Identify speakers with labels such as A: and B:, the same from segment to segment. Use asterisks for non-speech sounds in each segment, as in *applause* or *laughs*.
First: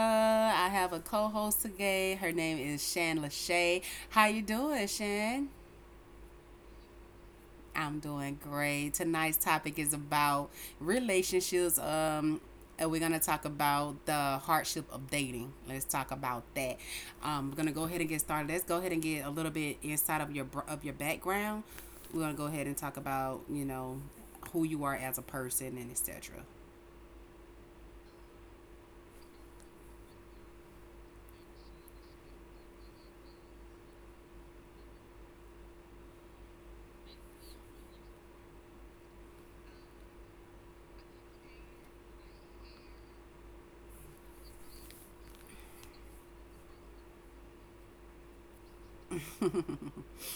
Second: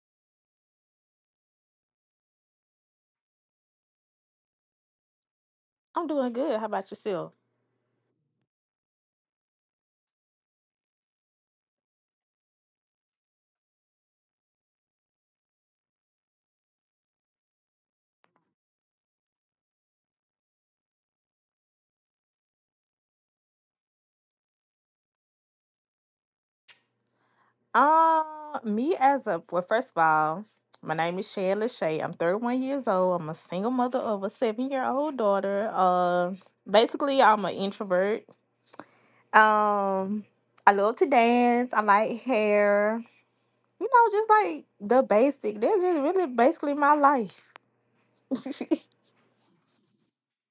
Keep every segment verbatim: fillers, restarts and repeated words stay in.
A: I have a co-host today. Her name is Shan Lachey. How you doing, Shan?
B: I'm doing good. How about yourself?
A: I'm doing great. Tonight's topic is about relationships. Um, and we're gonna talk about the hardship of dating. Let's talk about that. Um, we're gonna go ahead and get started. Let's go ahead and get a little bit inside of your br- of your background. We're gonna go ahead and talk about you know who you are as a person and et cetera.
B: Uh, me as a well, first of all, my name is Shay Lachey. I'm thirty-one years old. I'm a single mother of a seven-year old daughter. Uh, basically, I'm an introvert. Um, I love to dance. I like hair. You know, just like the basic. That's just really basically my life. *laughs*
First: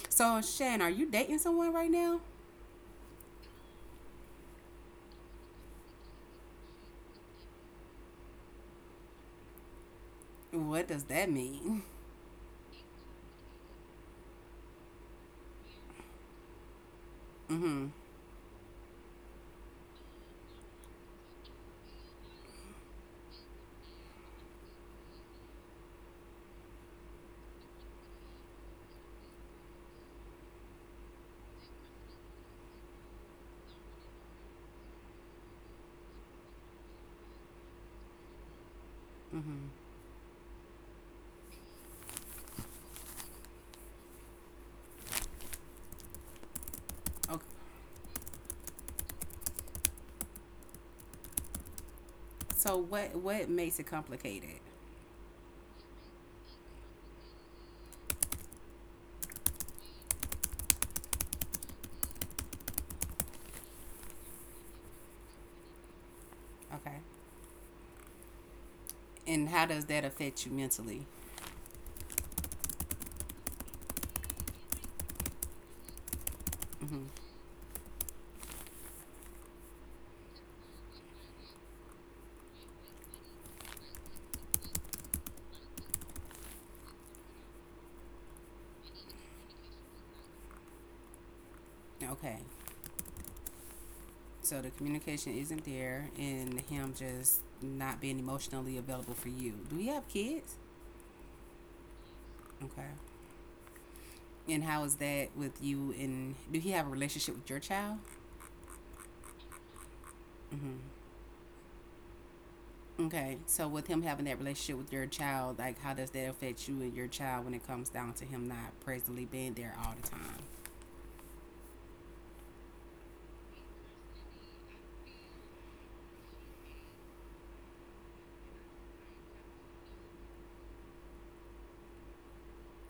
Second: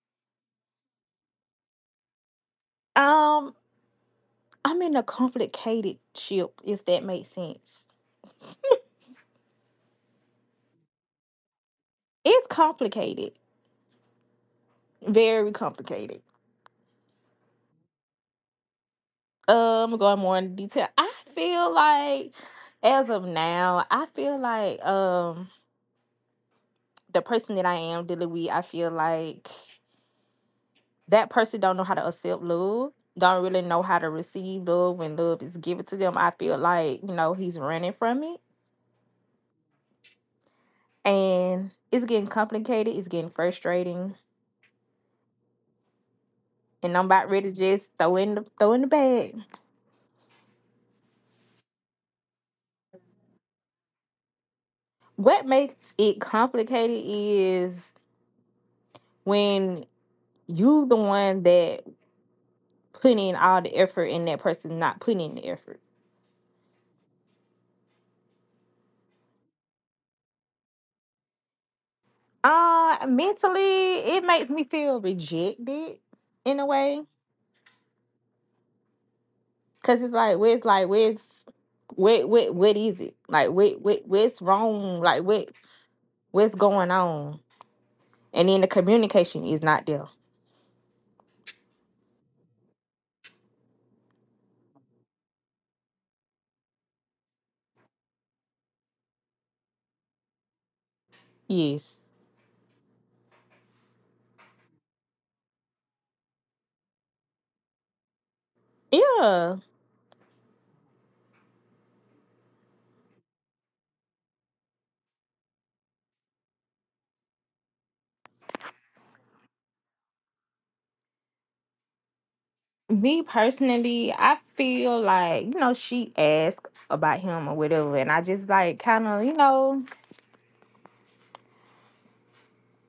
A: So, Shan, are you dating someone right now?
B: um, I'm in a complicated ship, if that makes sense.
A: What does that mean?
B: It's complicated, very complicated.
A: Mm-hmm.
B: Um going more in detail, I feel like as of now, I feel like um the person that I am dealing with, I feel like that person don't know how to accept love, don't really know how to receive love when love is given to them. I feel like you know he's running from it,
A: Mm-hmm.
B: and it's getting complicated, it's getting frustrating, and I'm about
A: Okay.
B: ready to just throw in the throw in the bag.
A: So, what what makes it complicated?
B: What makes it complicated is when you the one that putting all the effort in, that person not putting the effort.
A: Okay. And how does that affect you mentally?
B: Uh, mentally, it makes me feel rejected in a way,
A: Mm-hmm.
B: cause it's like, where's like, where's what, what, what is it? Like, what, what, what's wrong? Like, what, what's going on? And then the communication is not there.
A: Okay. So the communication isn't there, and him just not being emotionally available for you. Do you have kids?
B: Yes.
A: Okay. And how is that with you? And do he have a relationship with your child?
B: Yeah.
A: Mm-hmm. Okay, so with him having that relationship with your child, like how does that affect you and your child when it comes down to him not presently being there all the time?
B: Me personally, I feel like you know she asked about him or whatever, and I just like kind of, you know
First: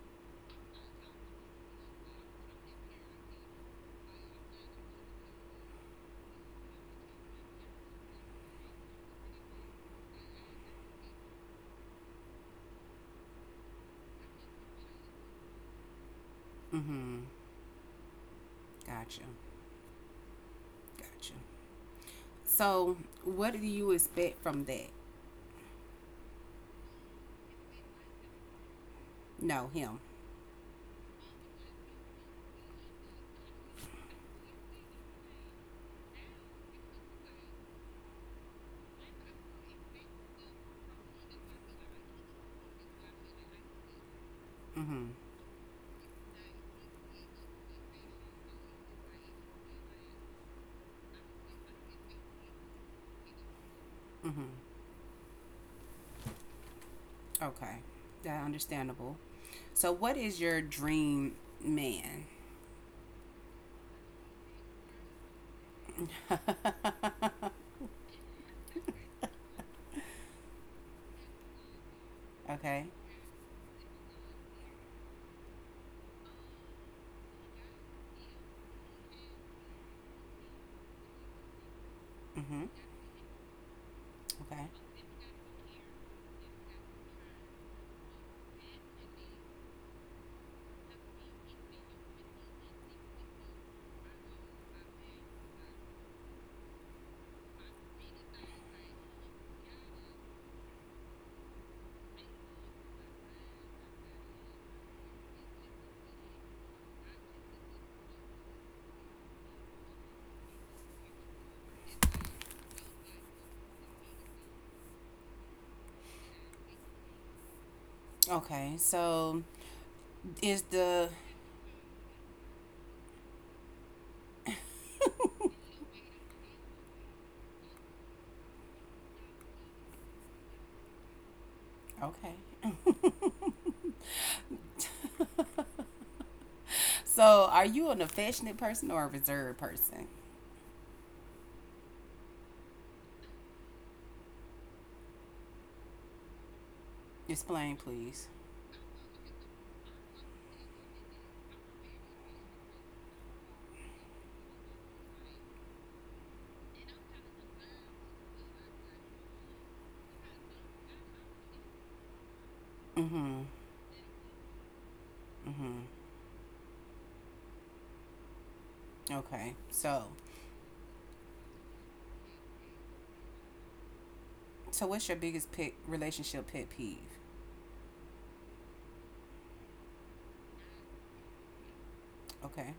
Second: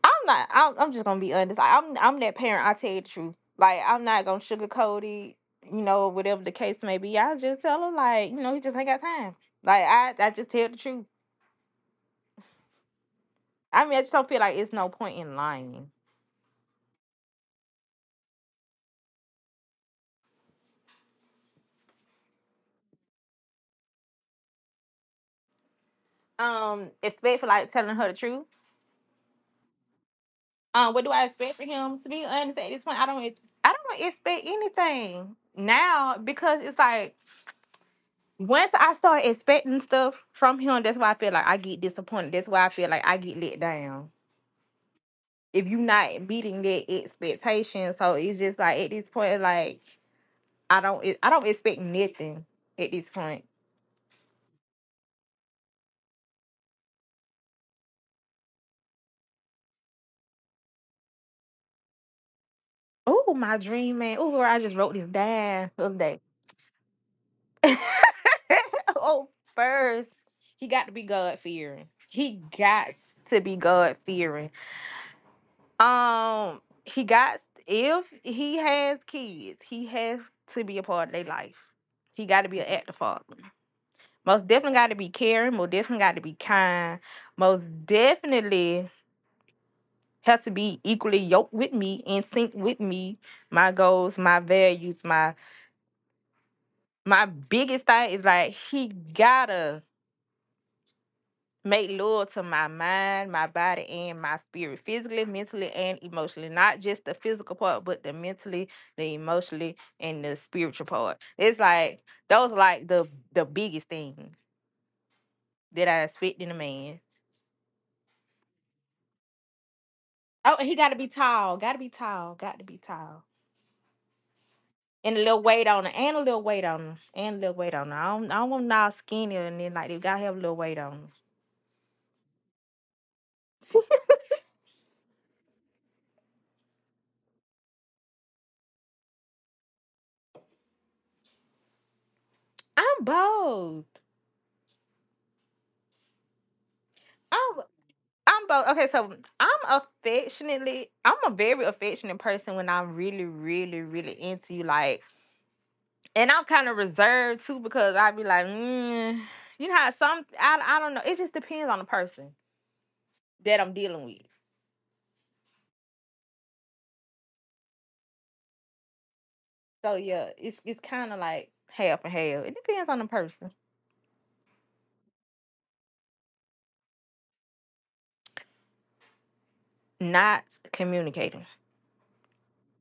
B: I'm not. I'm, I'm just gonna be honest. Like, I'm I'm that parent. I tell you the truth. Like, I'm not gonna sugarcoat it. You know, whatever the case may be, I just tell him like, you know, he just ain't got time. Like, I I just tell the truth. I mean, I just don't feel like it's no point in lying.
A: Mm-hmm. Gotcha. Gotcha. So what do you expect from that?
B: Um, expect for like telling her the truth.
A: No, him.
B: Um, what do I expect for him? To be honest, at this point, I don't I don't really expect anything now, because it's like once I start expecting stuff from him, that's why I feel like I get disappointed. That's why I feel like I get let down.
A: Mm-hmm.
B: If you not beating that expectation. So it's just like at this point, like I don't I don't expect nothing at this point.
A: Mm-hmm. Okay. That understandable. So what is your dream man?
B: Oh, my dream man. Oh, I just wrote this down the other day.
A: *laughs*
B: *laughs* Oh, first, he got to be God fearing. He got
A: okay.
B: to be God fearing. Um, he got If he has kids, he has to be a part of their life. He got to be an
A: Mm-hmm.
B: active father. Most
A: Okay.
B: definitely got to be caring. Most definitely got to be kind. Most definitely have to be equally yoked with me, in sync with me, my goals, my values, my my biggest thing is like he gotta make love to my mind, my body, and my spirit, physically, mentally, and emotionally. Not just the physical part, but the mentally, the emotionally, and the spiritual part. It's like those are like the the biggest things that I expect in a man.
A: Okay. So
B: Oh,
A: is
B: and he got to be
A: the
B: tall. Got to be tall. Got to be tall. And a little weight on him. And a little weight on him. And a little weight on him. I don't, I don't want him all skinny, and then like they got to have a little weight on him.
A: okay. So, are you an affectionate person or a reserved person?
B: I'm both. I'm,
A: Explain, please.
B: I'm both. Okay, so I'm affectionately, I'm a very affectionate person when I'm really, really, really into you. Like, and I'm kind of reserved too, because I be like, mm, you know how some, I, I don't know. It just depends on the person
A: Mm-hmm.
B: that I'm dealing with.
A: Mm-hmm. Okay.
B: So
A: So,
B: yeah, it's, it's kind of like half and half. It depends on the person.
A: so what's your biggest pet relationship pet peeve?
B: Not communicating.
A: Okay.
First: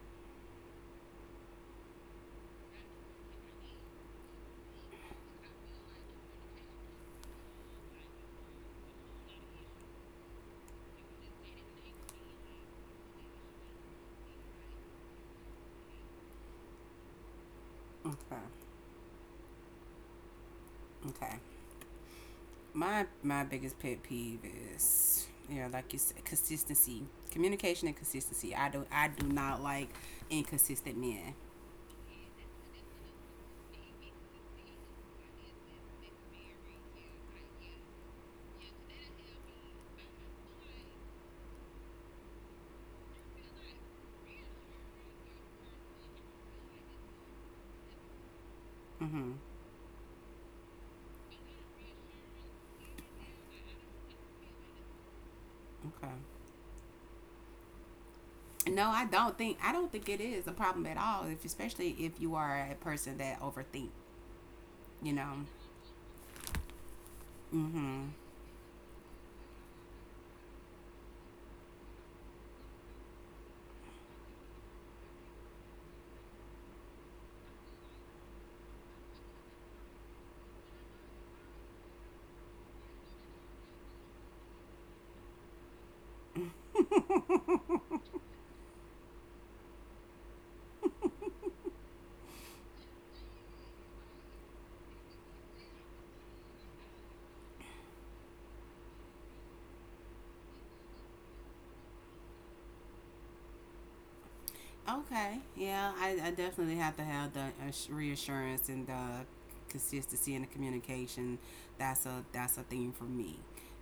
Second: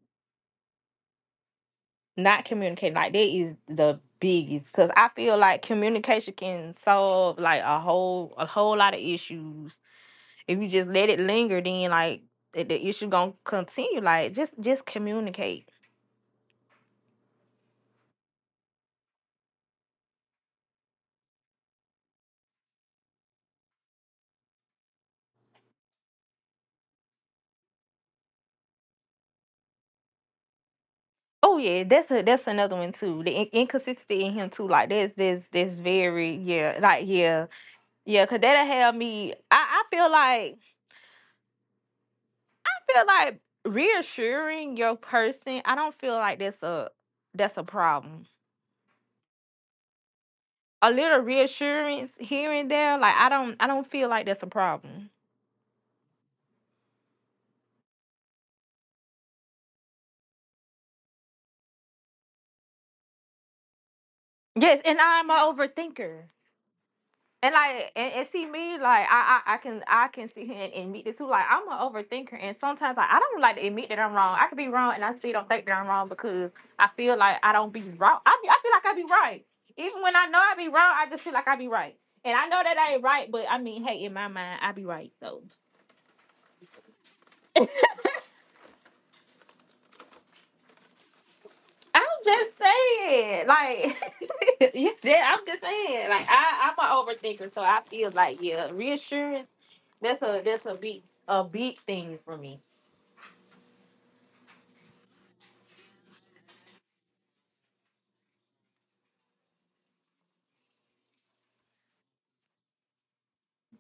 B: Not communicating, like, that is the biggest, because I feel like communication can solve like a whole a whole lot of issues. If you just let it linger then, like, the, the issue gonna continue. Like, just just communicate.
A: Okay. Okay. My my biggest pet peeve is you know like you said consistency, communication, and consistency. I do I do not like inconsistent men.
B: Oh yeah, that's a that's another one too, the in- inconsistency in him too. Like, that's, this this very, yeah, like, yeah, yeah. Because that'll have me, I, I feel like I feel like reassuring your person, I don't feel like that's a that's a problem.
A: Mm-hmm.
B: A little reassurance here and there, like, I don't I don't feel like that's a problem.
A: Okay. No, I don't think I don't think it is a problem at all. If Especially if you are a person that overthink,
B: Yes, and
A: you
B: I'm
A: know.
B: an overthinker. And, like,
A: Mm-hmm.
B: and, and see me, like, I, I I can I can sit here and admit this too. Like, I'm an overthinker, and sometimes like I don't like to admit that I'm wrong. I could be wrong and I still don't think that I'm wrong, because I feel like I don't be wrong. I be, I feel like I be right. Even when I know I be wrong, I just feel like I be right. And I know that I ain't right, but I mean, hey, in my mind, I be right though. I'm just saying, like, *laughs* yeah, that- I'm just saying, like, I, I'm an overthinker, so I feel like, yeah, reassurance. That's a that's a big a big thing for me.
A: Okay. Yeah, I, I definitely have to have the ass- reassurance and the consistency and the communication. That's a that's a thing for me.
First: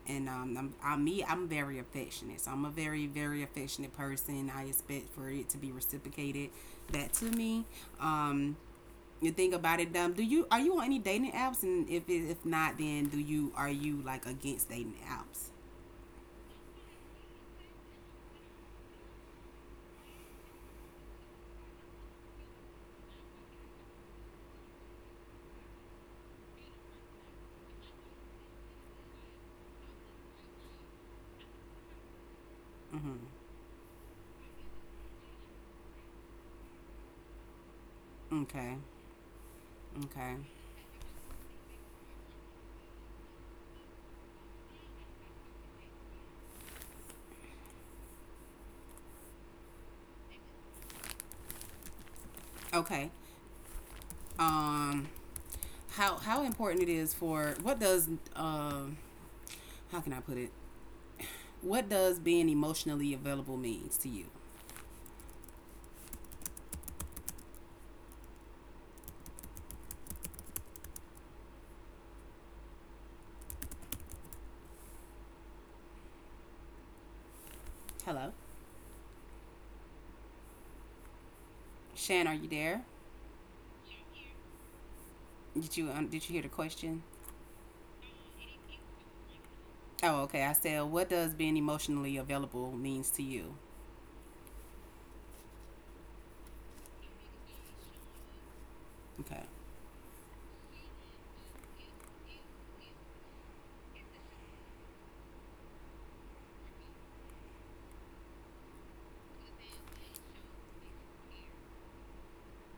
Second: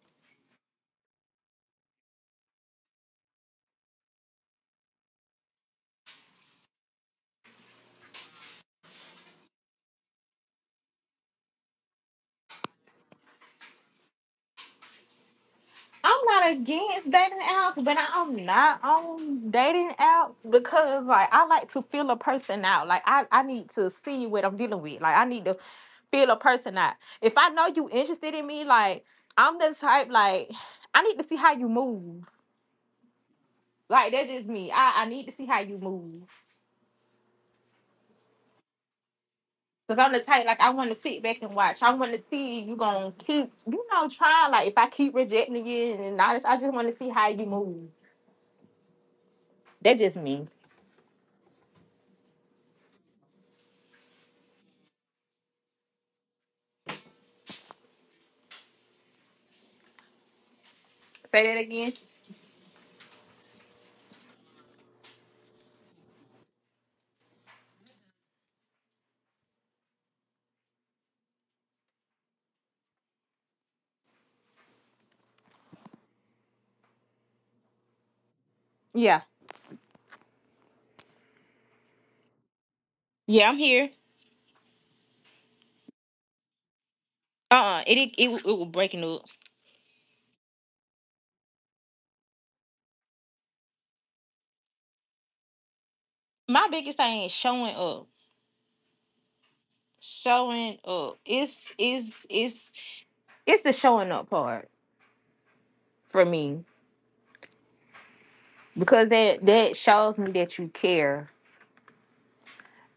A: And um, I'm, I'm me. I'm very affectionate. So I'm a very very affectionate person. I expect for it to be reciprocated back to me. Um, you think about it. Um, do you are you on any dating apps? And if it, if not, then do you are you like against dating apps?
B: I'm not against dating apps, but I'm not on dating apps because, like, I like to feel a person out. Like, I, I need to see what I'm dealing with. Like, I need to feel a person out. If I know you interested in me, like, I'm the type, like, I need to see how you move.
A: Mm-hmm.
B: Like, that's just me. I, I need to see how you move.
A: Okay.
B: Because I'm the
A: Okay.
B: type, like I want to sit back and watch. I want to see you gonna keep, you know, trying. Like if I keep rejecting you, and I just, I just want to see how you move. That's just me.
A: Okay. Um. how how important it is for what does um how can I put it?
B: Say that again.
A: What does being emotionally available means to you? Hello,
B: Yeah.
A: Shan, are you there?
B: Yeah, I'm here.
A: Did you um, did you hear the question?
B: Uh, it it it, it was breaking up.
A: Oh, okay. I said, what does being emotionally available means to you?
B: My biggest thing is showing up.
A: Okay.
B: Showing up. It's it's it's it's the showing up part for me, because that that shows me that you care.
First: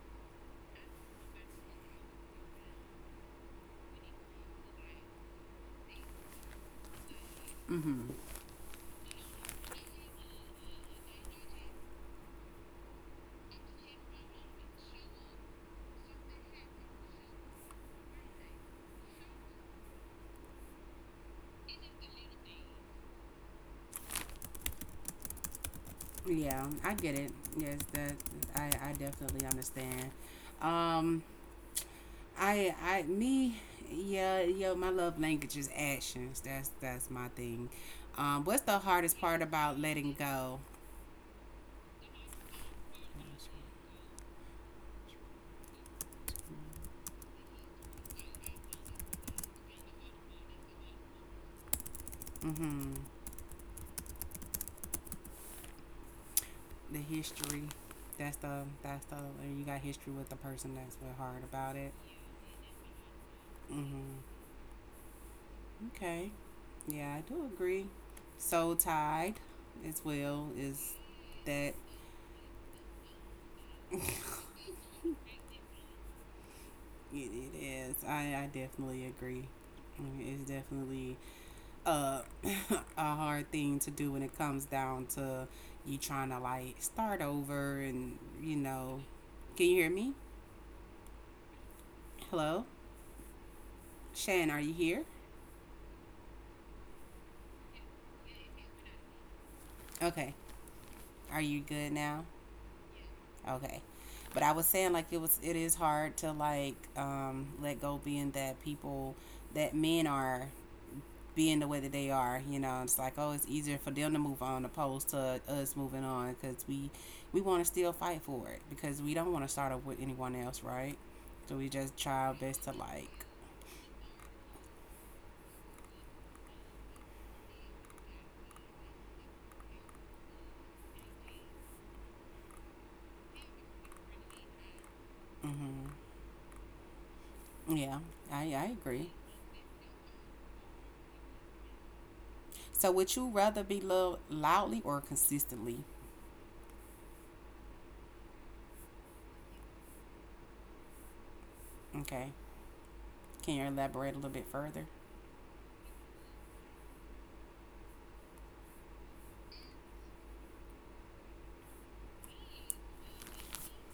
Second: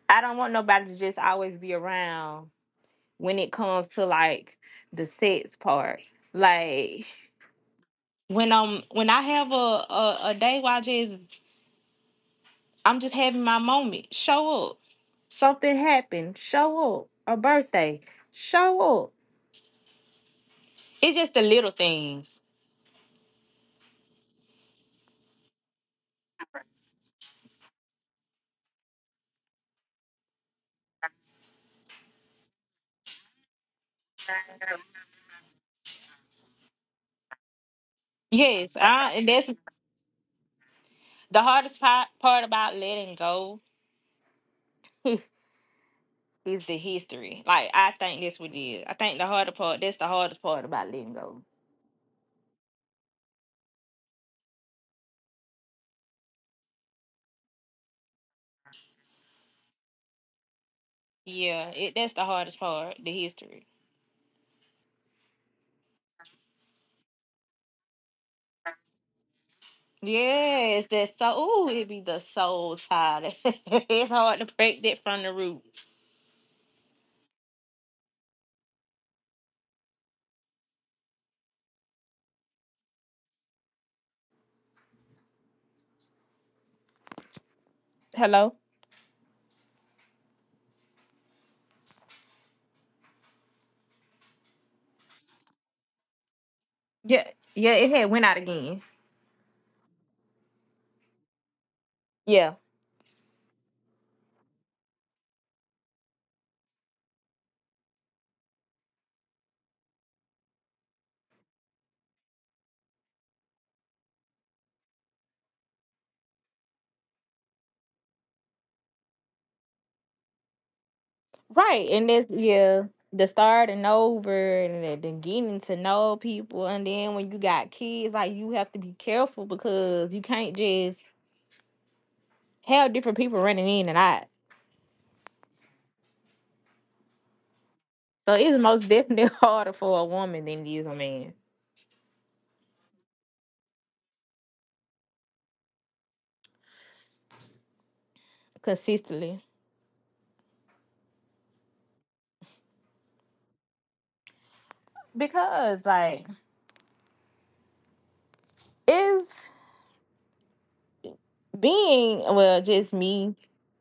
B: I don't want nobody to just always be around, when it comes to like the sex part. Like,
A: Mhm.
B: when um when I have a, a, a day where I just I'm just having my moment, show up. Something happened, show up. A birthday, show up. It's just the little things.
A: Yeah, I get it. Yes, that I I definitely understand. Um, I I me yeah yeah my love language is actions. That's that's my thing. Um, what's
B: Yes,
A: the
B: I,
A: hardest
B: and
A: part
B: that's
A: about letting go?
B: the hardest part, part about letting go *laughs* is the history. Like I think that's what it is. I think the harder part that's the hardest part about letting go.
A: Mm-hmm. The history. That's the that's the you got history with the person that's real hard
B: Yeah,
A: about it.
B: it that's the hardest part, the history.
A: Mm-hmm. Okay. Yeah, I do agree. Soul tied as well
B: Yes,
A: is
B: that soul. Ooh,
A: that *laughs*
B: it be the soul tied. *laughs*
A: it,
B: It's hard to break that from the root.
A: it is. I, I definitely agree. I mean, it's definitely uh, *coughs* *laughs* a hard thing to do when it comes down to you trying to like start over and you
B: Hello?
A: know. Can you hear me? Hello. Shan, are you here?
B: Yeah, yeah, it had went out again.
A: Okay. Are you good now?
B: Yeah.
A: Okay. But I was saying like it was it is hard to like um let go being that people that men are being the way that they are, you know, it's like oh, it's easier for them to move on opposed to us moving on because we we want to still fight for it because we don't want to start up with anyone else, right? So we just
B: Right.
A: try
B: And
A: our
B: that's,
A: best to
B: yeah,
A: like,
B: the starting over and the, the getting to know people, and then when you got kids, like, you have to be careful because you can't just have different people running in and out.
A: hmm yeah,
B: So
A: I I
B: it's most
A: agree.
B: definitely *laughs* harder for a woman than it is a man.
A: So would you rather be loved loudly or consistently?
B: Consistently.
A: Okay, can you elaborate a little bit further?
B: Because, like, it's being, well, just me.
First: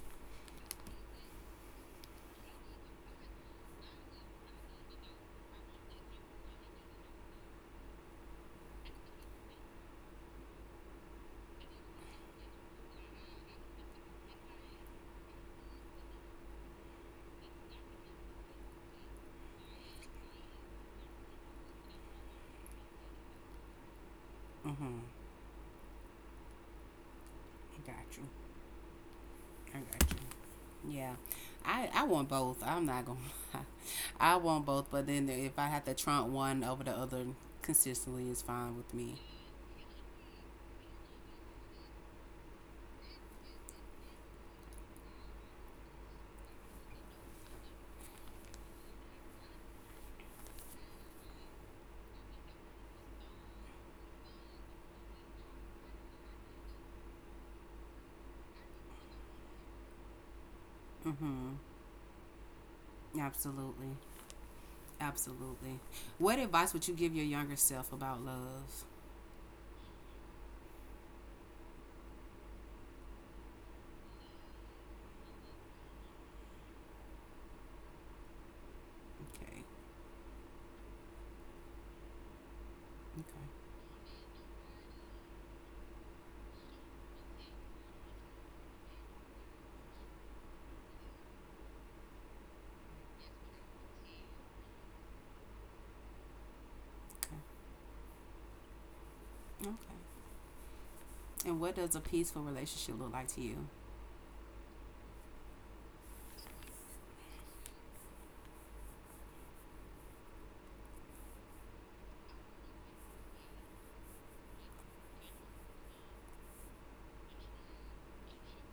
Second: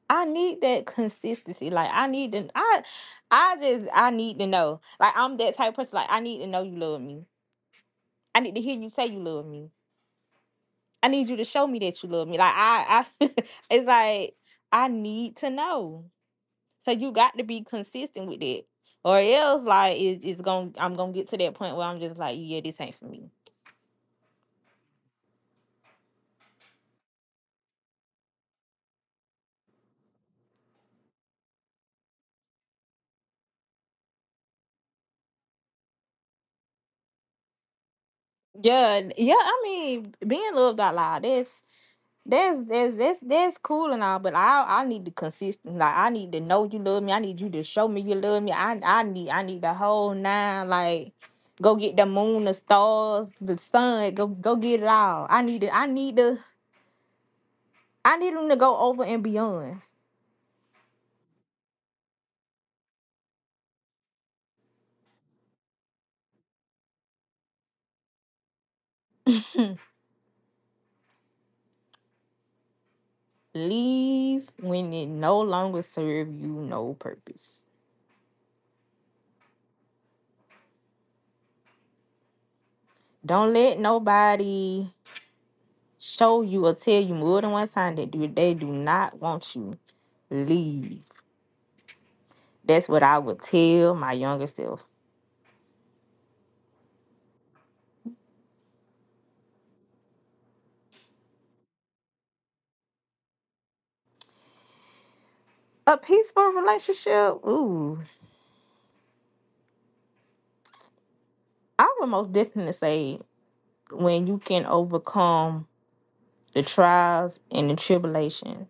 B: I need that consistency. Like, I need to I I just I need to know. Like, I'm that type of person. Like, I need to know you love me. I need to hear you say you love me. I need you to show me that you love me. Like, I I *laughs* it's like I need to know. So you got to be consistent with it. Or else, like, it's it's gonna I'm gonna get to that point where I'm just like, yeah, this ain't for me.
A: Mm-hmm. I got you. I got you. Yeah. I, I want both. I'm not gonna *laughs* I want both, but then if I have to trump one over the other consistently it's fine with
B: Yeah,
A: me.
B: yeah, I mean, being loved out loud, that's. That's that's that's that's cool and all, but I I need the consistent. Like, I need to know you love me. I need you to show me you love me. I I need I need the whole nine. Like, go get the moon, the stars, the sun. Go go get it all. I need it. I need the. I need them to go over and beyond.
A: Mm-hmm. Absolutely. Absolutely. What advice would you give your younger self about love?
B: *clears throat* Leave when it no longer serve you no purpose.
A: Okay.
B: Don't
A: Okay.
B: let nobody show you or tell you more than one time that do- they do not want you. Leave. That's what I would tell my younger self.
A: Okay. Okay. And what does a peaceful relationship look like to you?
B: A peaceful relationship, ooh, I would most definitely say when you can overcome the trials and the tribulation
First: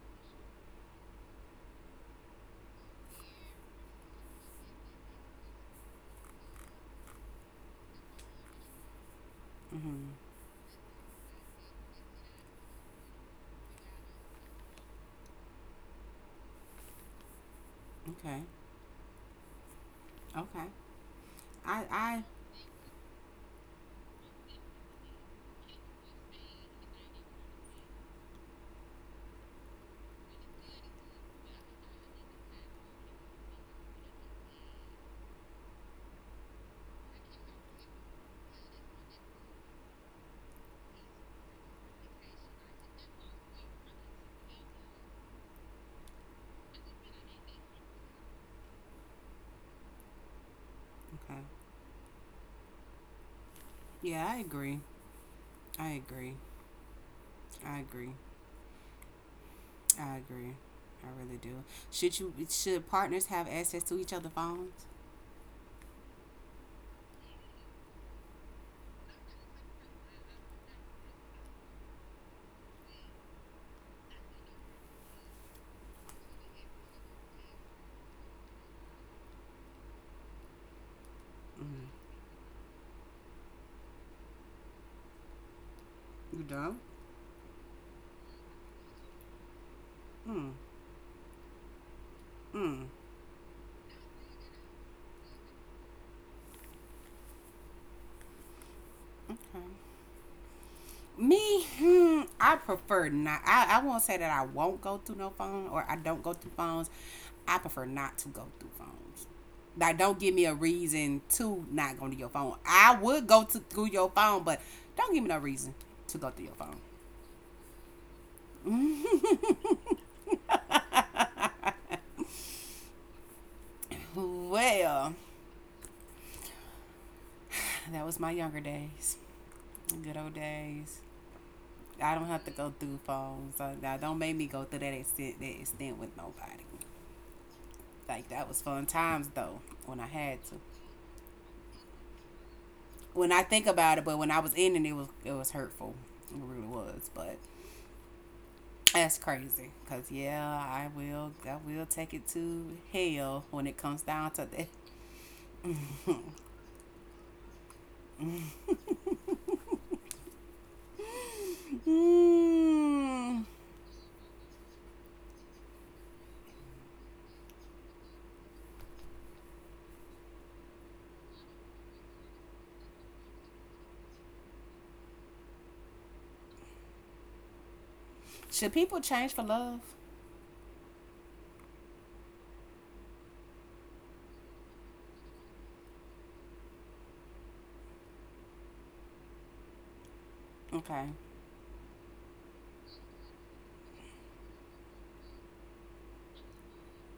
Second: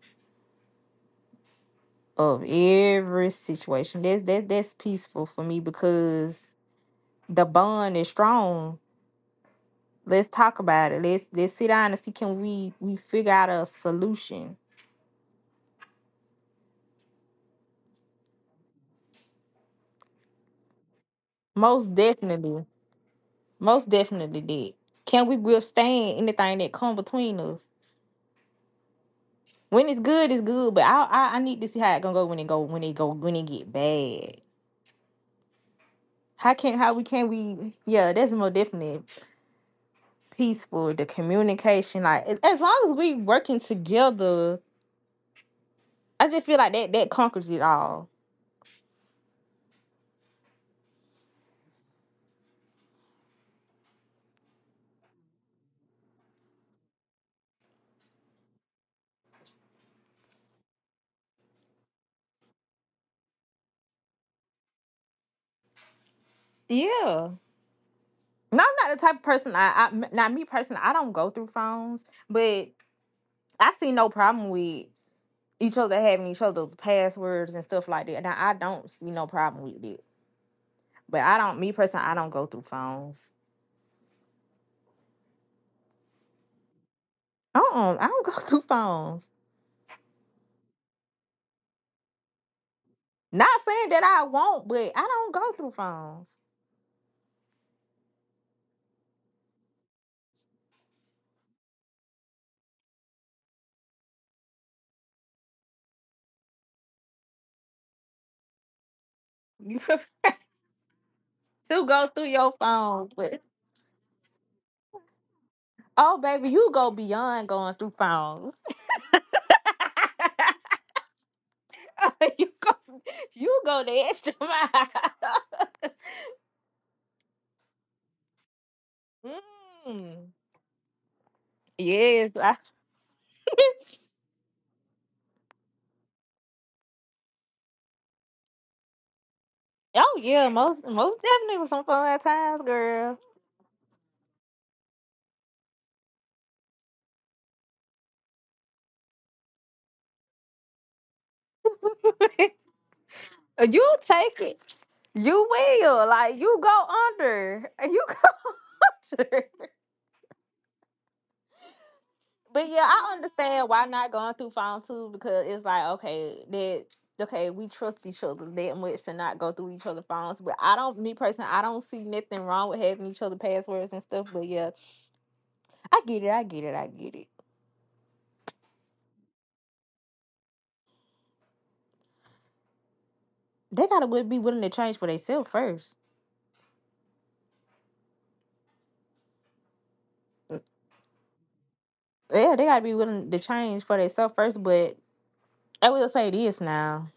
B: of every situation. That's that that's peaceful for me because the bond is strong.
A: Mm-hmm.
B: Let's talk about it. Let's let's sit down and see can we we figure out a solution.
A: Okay. Okay. I
B: Most
A: I
B: definitely, most definitely did. Can we withstand anything that come between us? When it's good, it's good. But I, I I need to see how it gonna go when it go, when it go when it get bad. How can how we can we, yeah, that's more definitely peaceful. The communication, like as long as we working together, I just feel like that that conquers it all.
A: okay. Yeah, I agree. I agree. I agree. I agree. I really do. Should you should partners have access to each other's phones?
B: Yeah. No, I'm not the type of person. I, I now me personally, I don't go through phones, but I see no problem with each other having each other's passwords and stuff like that. Now I don't see no problem with it, but I don't. Me
A: Mm.
B: personally, I don't go through phones.
A: You don't.
B: Uh-uh, I don't go *laughs* through phones.
A: Mm. Mm.
B: Not saying that I won't, but I don't go through phones.
A: Okay. Me, hmm, I prefer not. I, I won't say that I won't go through no phone or I don't go through phones. I prefer not to go through phones.
B: You
A: Like, don't give me a reason
B: *laughs*
A: to
B: still
A: not
B: go
A: go to
B: through
A: your
B: your
A: phone. I
B: phone,
A: would
B: but
A: go to through your phone, but don't give me no reason
B: oh
A: to go
B: baby,
A: through your
B: you
A: phone.
B: go beyond going through phones. *laughs* You go, you go the extra mile.
A: Well, that was my younger days,
B: *laughs*
A: good
B: Mm.
A: old days. I don't
B: Yes,
A: have to
B: I,
A: go through phones. So
B: *laughs*
A: don't make me go through that extent that extent with nobody. Like that was fun times though when I
B: oh
A: had
B: yeah,
A: to.
B: most most definitely with some phone at times, girl.
A: When I think about it, but when I was in it, it was it was hurtful. It really was. But that's crazy. Cause yeah, I will I will take it
B: *laughs*
A: to hell when it
B: You
A: comes down
B: take
A: to that.
B: it, you will. Like you go under, you go. *laughs* Under. But yeah, I
A: Mm.
B: understand why not going through phone too because it's like okay that okay we trust each other that much to not go through each other's phones. But I don't, me personally, I don't see nothing wrong with having each other passwords and stuff. But yeah, I get it, I get it, I get it.
A: Should people change for love?
B: They gotta wi- be willing to change for themselves first. Mm.
A: Okay.
B: Yeah, they gotta be willing to change for themselves first. But I will say this now.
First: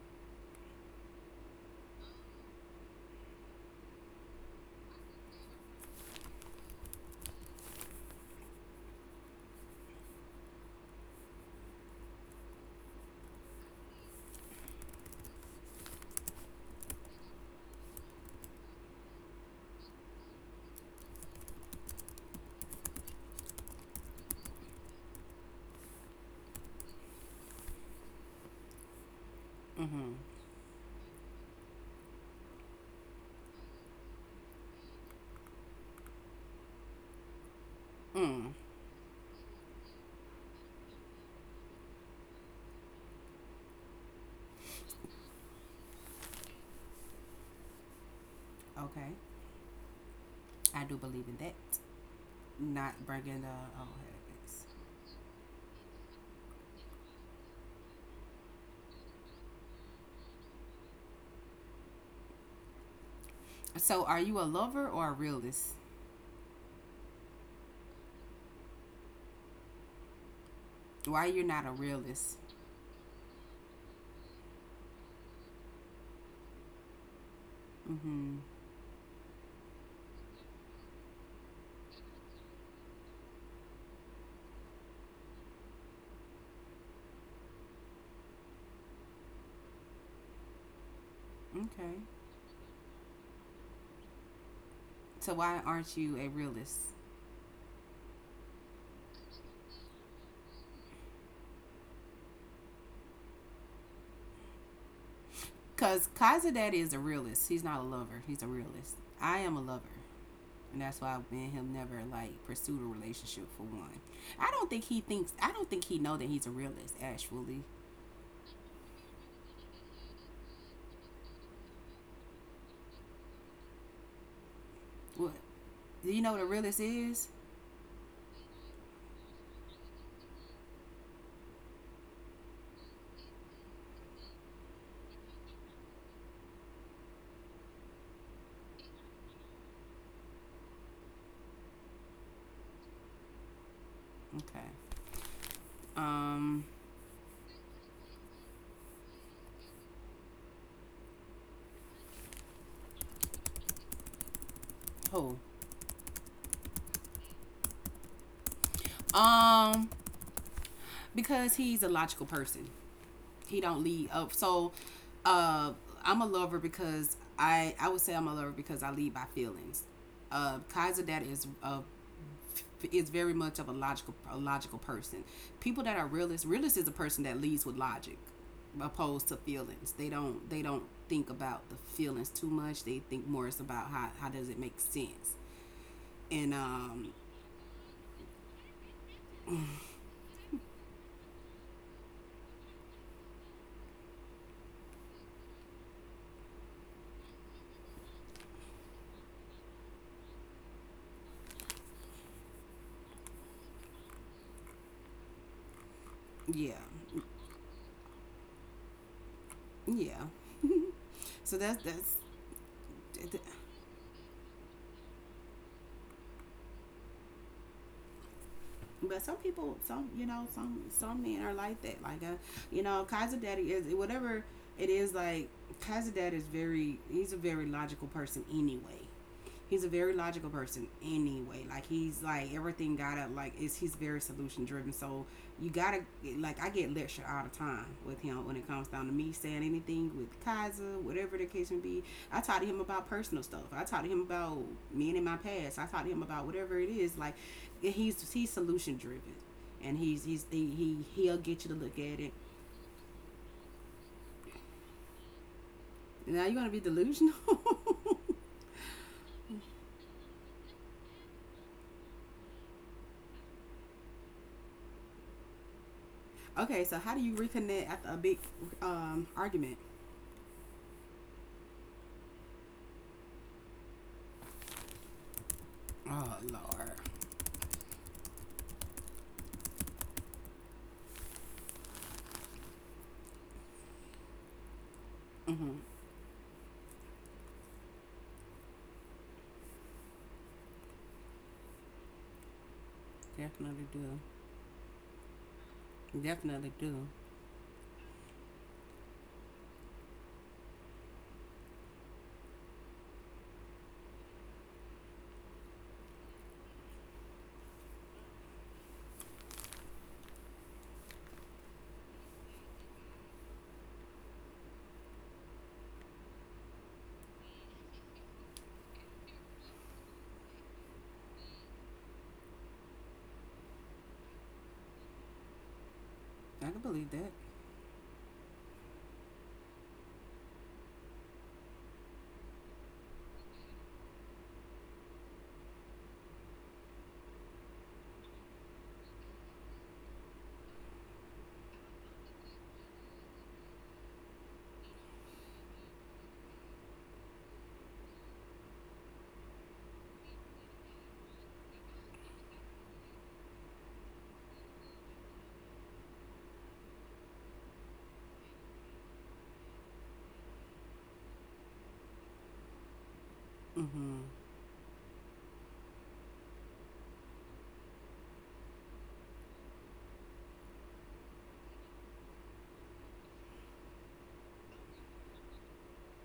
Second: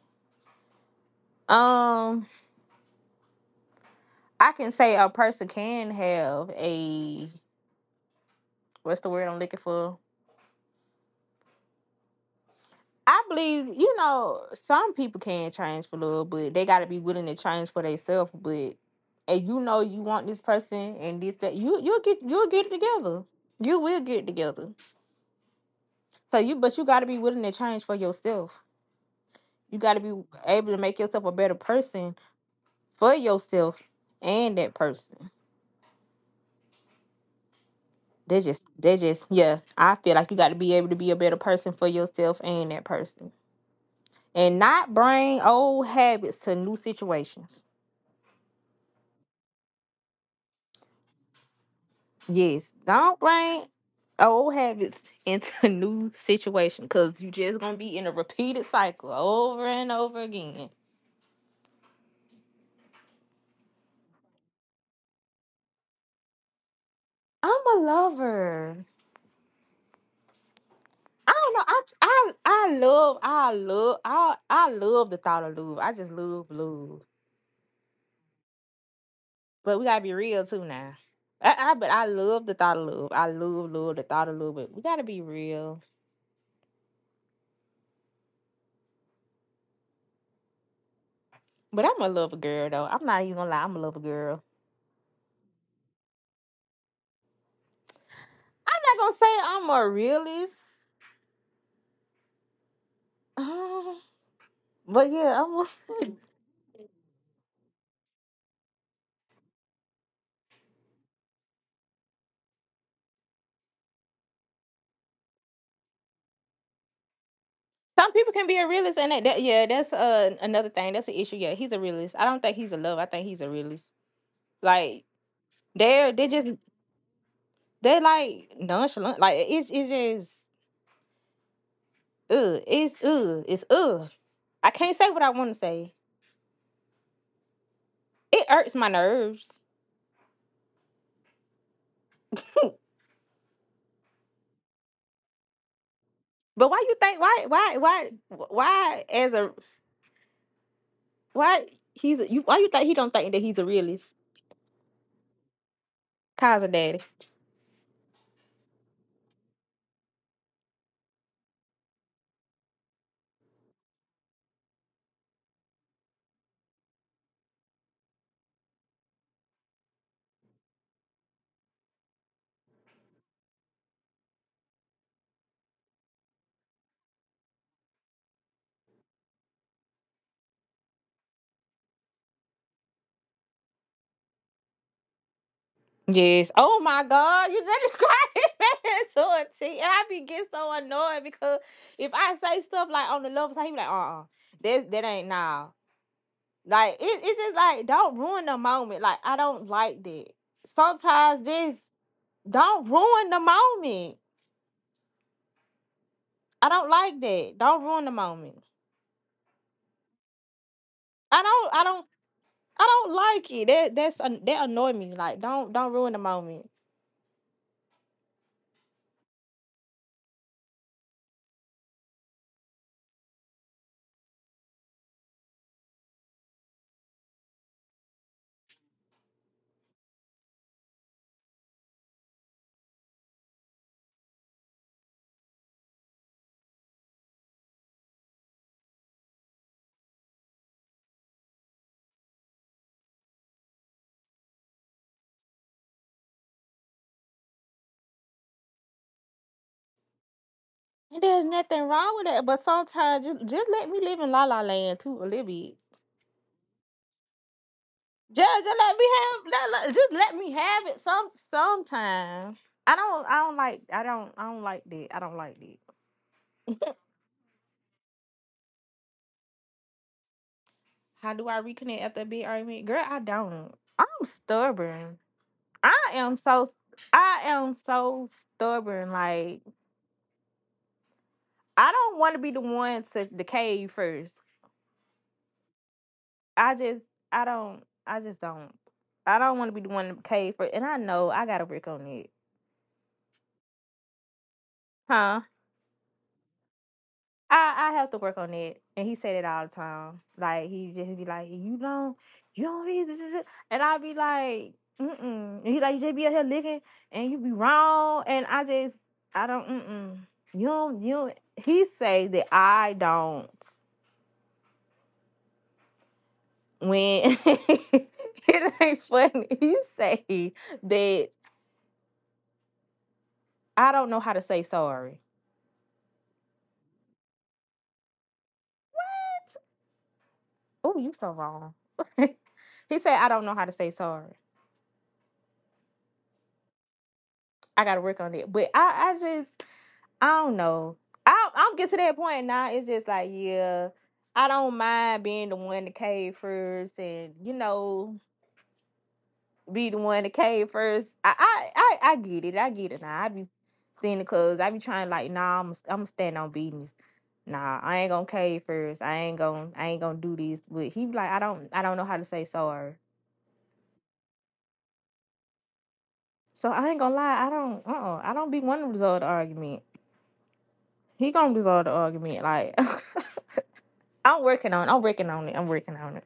B: Um, I can say a person can have a what's the word I'm looking for? I believe, you know, some people can change for love, but they gotta be willing to change for themselves. But and you know you want this person and this that you you'll get you'll get it together. You will get it together. So you but you gotta be willing to change for yourself. You gotta be
A: Mm-hmm.
B: able to make yourself a better person for yourself and that person. They
A: Mm.
B: just they just yeah, I feel like you gotta be able to be a better person for yourself and that person. And not bring old habits to new situations.
A: Okay. I do believe in that.
B: Yes,
A: Not
B: don't
A: bringing the
B: bring
A: oh
B: old
A: heavens.
B: habits into *laughs* new situation because you just gonna be in a repeated cycle over and over again.
A: So, are you a lover or a realist?
B: I'm a lover.
A: Why
B: I
A: you're
B: don't know.
A: not a
B: I I
A: realist?
B: I love I love I I love the thought of love. I just love love.
A: Mm-hmm.
B: But we gotta be real too now. I, I but I love the thought of love. I love love the thought of love. But we gotta be real. But
A: Okay.
B: I'm a lover girl though. I'm not even gonna lie. I'm a lover girl.
A: So why aren't you a realist?
B: I'm not gonna say I'm a realist. *sighs* But yeah, I want.
A: Cause
B: *laughs*
A: Kazadad is a realist. He's not a lover. He's a realist. I am a lover, and that's why me and him never like pursued a relationship for one. I don't think he thinks. I don't think he know that he's a realist. Actually,
B: Some people can be a realist, and that, that yeah, that's uh, another thing. That's an issue. Yeah, he's a realist. I don't think he's a love. I think he's a realist. Like
A: what
B: they're
A: do you
B: they
A: know what a
B: just
A: realist is?
B: they're like nonchalant. Like it's it's just ugh. It's ugh. It's ugh. I can't say what I want to say. It irks my nerves. *laughs*
A: Okay. Um.
B: But why you think why why why why as a why he's a, you why you think he don't think that he's a realist?
A: Who?
B: Cause of daddy.
A: Um. Because he's a logical person. He don't lead up. So uh, I'm a lover because I I would say I'm a lover because I lead by feelings. Uh, Kaiser Dad is uh, is very much of a logical a logical person. People that are realist, realist is a person that leads with logic opposed to feelings. They don't they don't think about the feelings too much. They think more it's about how how does it make sense.
B: Yes.
A: And
B: Oh my
A: um
B: God, you just described it *laughs* man, to a T. And I be getting so annoyed because if I say stuff like on the love side, he be like, uh uh that that ain't now. Like it, it's just like don't ruin the moment. Like I don't like that. Sometimes just don't ruin the moment. I
A: yeah.
B: don't like that. Don't ruin the moment.
A: Yeah.
B: I
A: So
B: don't
A: that's
B: I don't
A: that's
B: I don't like it. That that's that annoy me. Like don't don't ruin the moment.
A: But some people, some you know, some some men are like that. Like uh, you know, Kaiser Daddy is whatever it is. Like Kaiser Daddy is very. He's a very logical person anyway. He's a very logical person anyway. Like he's like everything got up. Like is he's very solution driven. So you gotta like I get lectured all the time with him when it comes down to me saying anything with Kaiser, whatever the case may be. I talk to him about personal stuff. I talk to him about me and in my past. I talk to him about whatever it is. Like he's he's solution driven, and he's he's he, he
B: And
A: he'll
B: there's
A: get you to
B: nothing
A: look
B: wrong
A: at
B: with
A: it.
B: that. But sometimes just just let me live in La La Land too a little bit.
A: Now you're gonna be delusional.
B: Just, just let me have let, let- just let me have it some sometime. I don't I don't like I don't I don't like that. I don't like that.
A: *laughs* okay, so how do you reconnect after a big um, argument?
B: How do I reconnect after a big argument? Girl, I don't. I'm stubborn. I am
A: Oh
B: so
A: Lord.
B: I am so stubborn. Like I don't want to be the one to decay first.
A: Mm-hmm.
B: I just I don't I just don't. I don't want to be the one to decay first. And I know I gotta work on it.
A: Definitely do.
B: Huh?
A: Definitely do.
B: I I have to work on it, and he said it all the time. Like he just be like, "You don't, you don't read," this, and I'll be like, "Mm-mm." And he like, "You just be out here licking, and you be wrong." And I just, I don't, mm-mm. You don't, you. Don't. He say that I don't when *laughs* it ain't funny. He say that I don't know how to say sorry.
A: I can believe that.
B: Oh, you so wrong. *laughs* He said I don't know how to say sorry. I gotta work on it, but I I just. I don't know. I i am get to that point now. It's just like, yeah, I don't mind being the one to cave first, and you know, be the one to cave first. I I I, I get it. I get it now. I be seeing the cuz. I be trying like, nah, I'm I'm stand on business. Nah, I ain't gonna cave first. I ain't gonna I ain't gonna do this. But he be like, I don't I don't know how to say sorry.
A: Mm-hmm.
B: So I ain't gonna lie. I don't. Uh. uh I don't be wanting to resolve the argument. He gonna resolve the argument. Like *laughs* I'm working on. I'm working on it. I'm working on it.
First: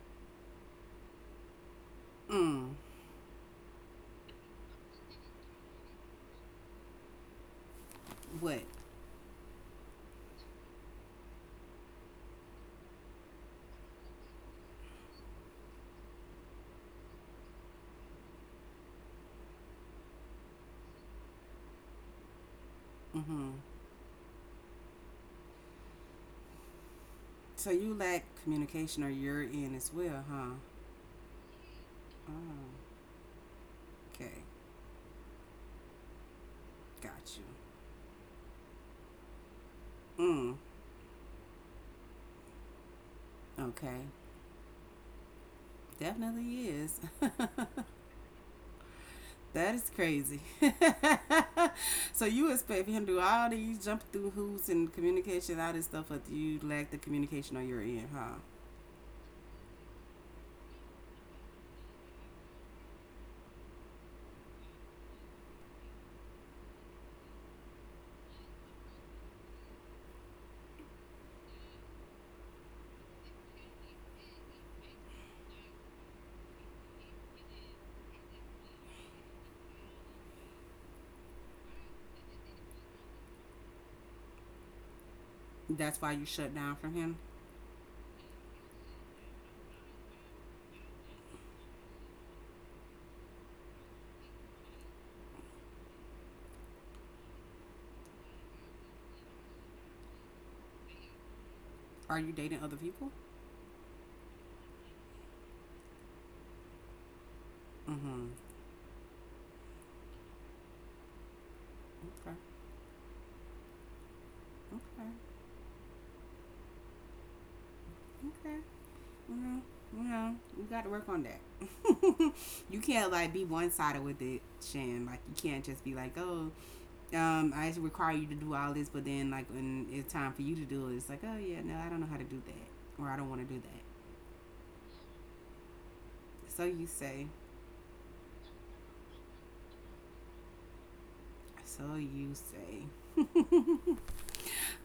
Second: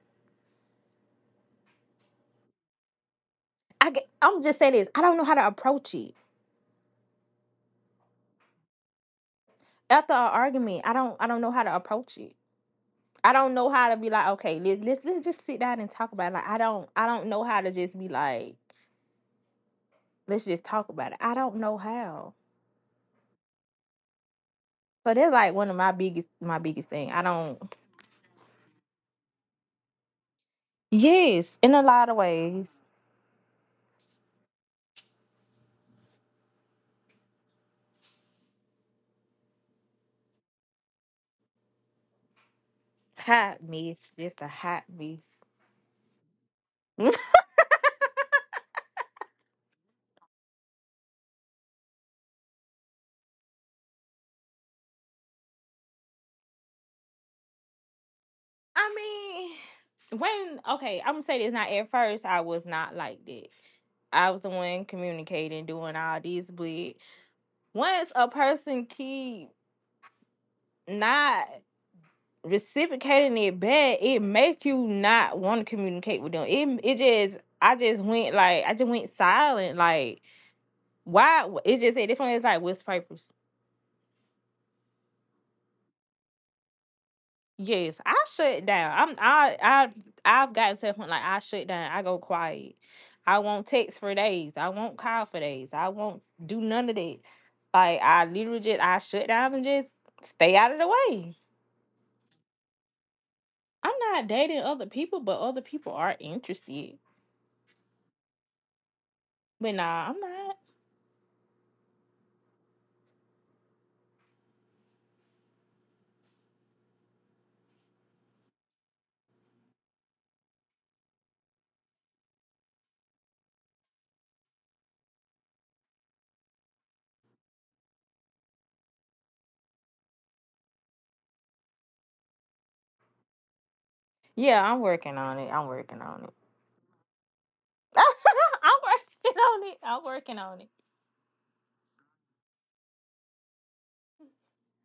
A: Mm.
B: I get- I'm just saying this. I don't know how to approach it
A: What?
B: after an argument. I don't I don't know how to approach it. I don't know how to be like, okay, let's let's let's just sit down and talk about it. Like I don't I don't know how to just be like, let's just talk about it. I don't know how.
A: Mm-hmm.
B: So that's like one of my biggest my biggest thing. I don't.
A: So you lack communication or you're in as well, huh?
B: Yes, in a lot of
A: Oh,
B: ways,
A: okay. Got you.
B: hot
A: Mm. Okay.
B: mess. Just a hot mess.
A: Definitely is. *laughs*
B: *laughs*
A: that is crazy. *laughs* so you expect him to do all these jump through hoops and communication, all this stuff, but you lack the communication or you're in, huh?
B: I mean, when okay, I'm gonna say this. Not at first, I was not like that. I was the one communicating, doing all this, but once a person keep not reciprocating it back, it make you not want to communicate with them. It it just I just went like I just went silent. Like why? It just at this point it's like what's purpose?
A: That's why you shut down from him.
B: Yes, I shut down. I'm I I I've gotten to the point like I shut down. I go quiet. I won't text for days. I won't call for days. I won't do none of that. Like I literally just I shut down and just stay out of the way.
A: Are you dating other people?
B: I'm not dating other people, but other people are interested.
A: Mm-hmm.
B: But nah, I'm not.
A: Okay. Okay. Okay. mm, you know, you got to work on that. *laughs* you can't like be one sided with it, Shan. Like you can't just be like, oh, um, I just require you to do all this, but then like when it's time for you to do it, it's like, oh yeah, no, I don't know how to do that, or I don't want to do that.
B: Yeah, I'm working on it. I'm working on it.
A: So you say.
B: *laughs* I'm working on it. I'm working on it.
A: So you say.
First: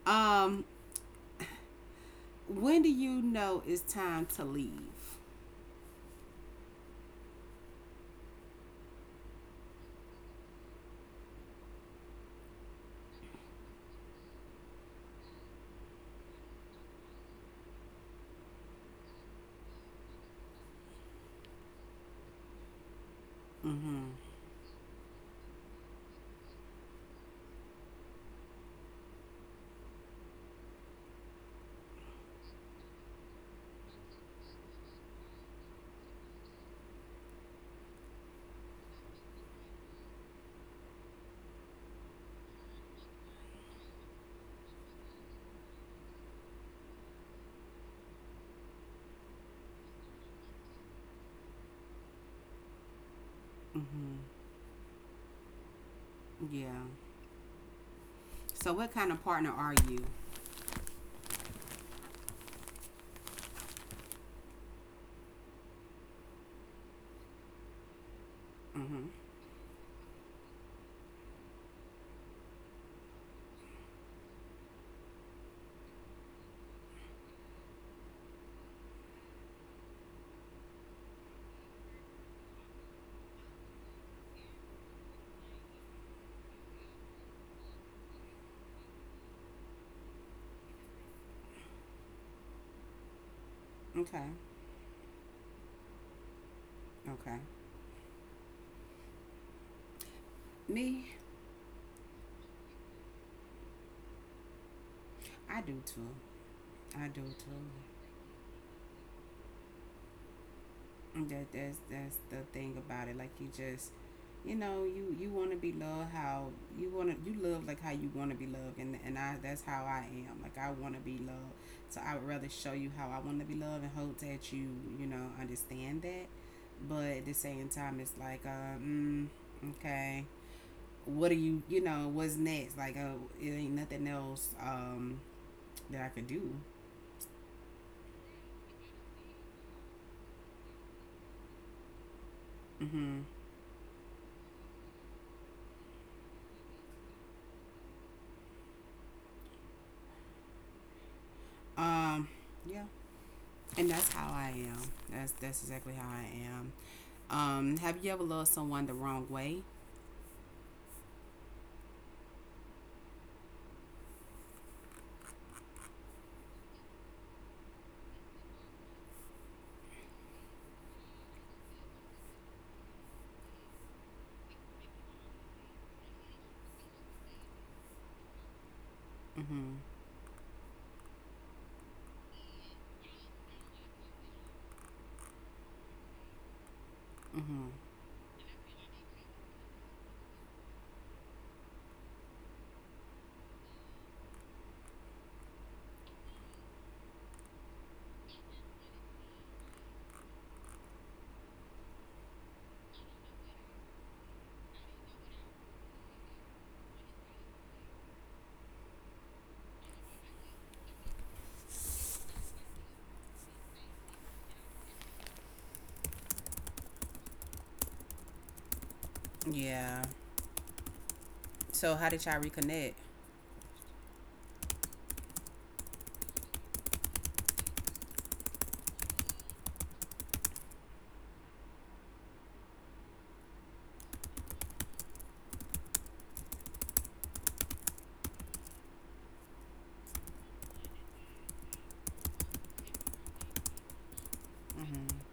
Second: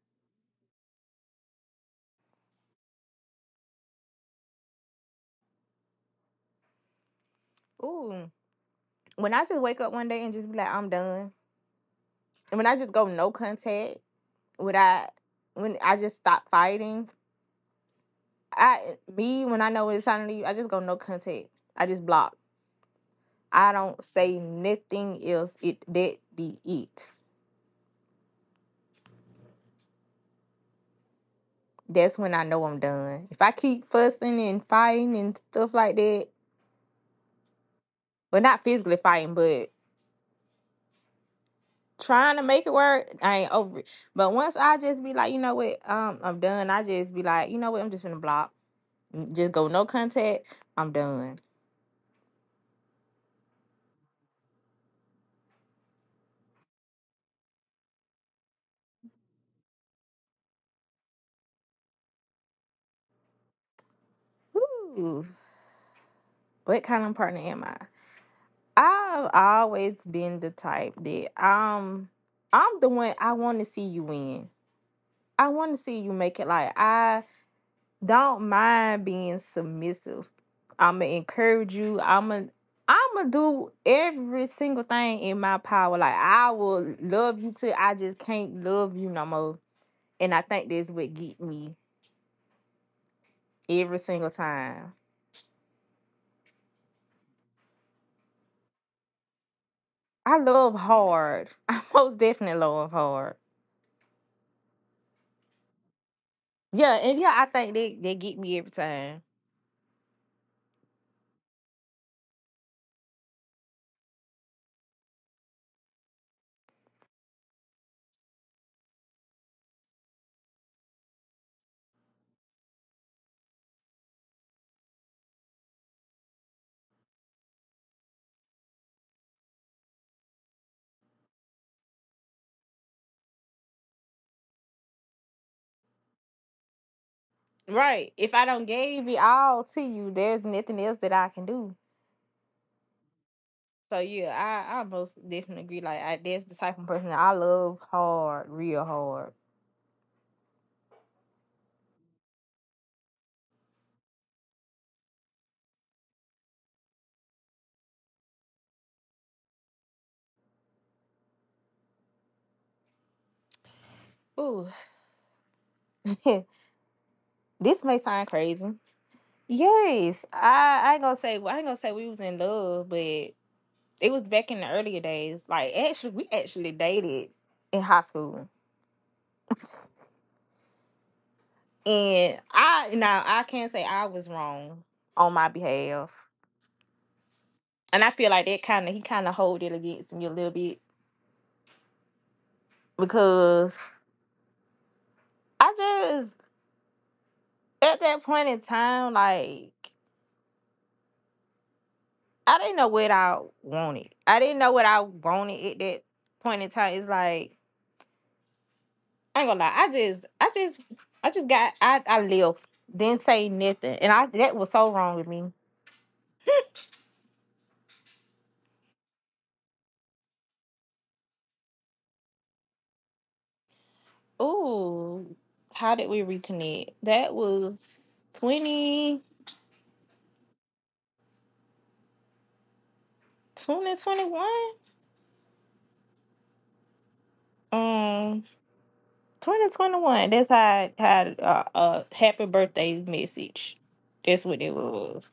A: Um, when do you know it's time to leave?
B: Ooh. When I just wake up one day and just be like, I'm done. And when I just go no contact, when I when I just stop fighting, I me when I know it's time to leave, I just go no contact. I just block. I don't
A: Mm-hmm.
B: say nothing else. It that be it. That's when I know I'm done. If I keep fussing and fighting and stuff like that, well, not physically fighting, but trying to make it work, I ain't over it. But once I just be like, you know what, um, I'm done. I just be like, you know what, I'm just gonna block, just go no contact. I'm done.
A: Mm-hmm. Yeah. So what kind of partner are you?
B: Woo. What kind of partner am I?
A: Mm-hmm.
B: I've always been the type that um, I'm the one I want to see you win. I want to see you make it. Like I don't mind being submissive. I'ma encourage you. I'ma I'ma do every single thing in my power. Like I will love you till I just can't love you no more. And I think that's what get me every
A: Okay.
B: single time.
A: Okay.
B: I love
A: Me,
B: hard. *laughs* I most definitely love hard.
A: I do too.
B: Yeah,
A: I
B: and
A: do
B: yeah, I
A: too.
B: think they they get me every time.
A: That that's that's the thing about it. Like you just, you know, you you want to be loved how you want to you love like how you want to be loved, and and I that's how I am. Like I want to be loved, so I would rather show you how I want to be loved and hope that you you know understand that. But at the same time, it's like, uh, mm, okay, what are you you know what's next? Like, uh, it ain't nothing else um that I could do.
B: Right. If I don't give it all to you, there's nothing else that I can do.
A: Mm-hmm.
B: So yeah, I I most definitely agree. Like I, that's the type of person that I love hard, real hard.
A: Um, yeah. And that's how I am. That's that's exactly how I am. Um, have you ever loved someone the wrong way?
B: Ooh. *laughs* This may sound crazy. Yes, I, I ain't gonna say I ain't gonna say we was in love, but it was back in the earlier days. Like actually, we actually dated in high school,
A: Mm-hmm.
B: and I now I can't say I was wrong on my behalf,
A: Mm-hmm.
B: and I feel like that kind of he kind of hold it against me a little bit because I just at that point in time like I didn't know what I wanted. I didn't know what I wanted at that point in time. It's like I ain't gonna lie. I just, I just, I just got, I, I left. Didn't say nothing, and I that was so wrong with me.
A: Yeah. So how did y'all reconnect?
B: Ooh, how did we reconnect? That was twenty twenty twenty one. Um, twenty twenty one. That's how I had uh, a happy birthday message. That's what it
A: Mm-hmm.
B: was.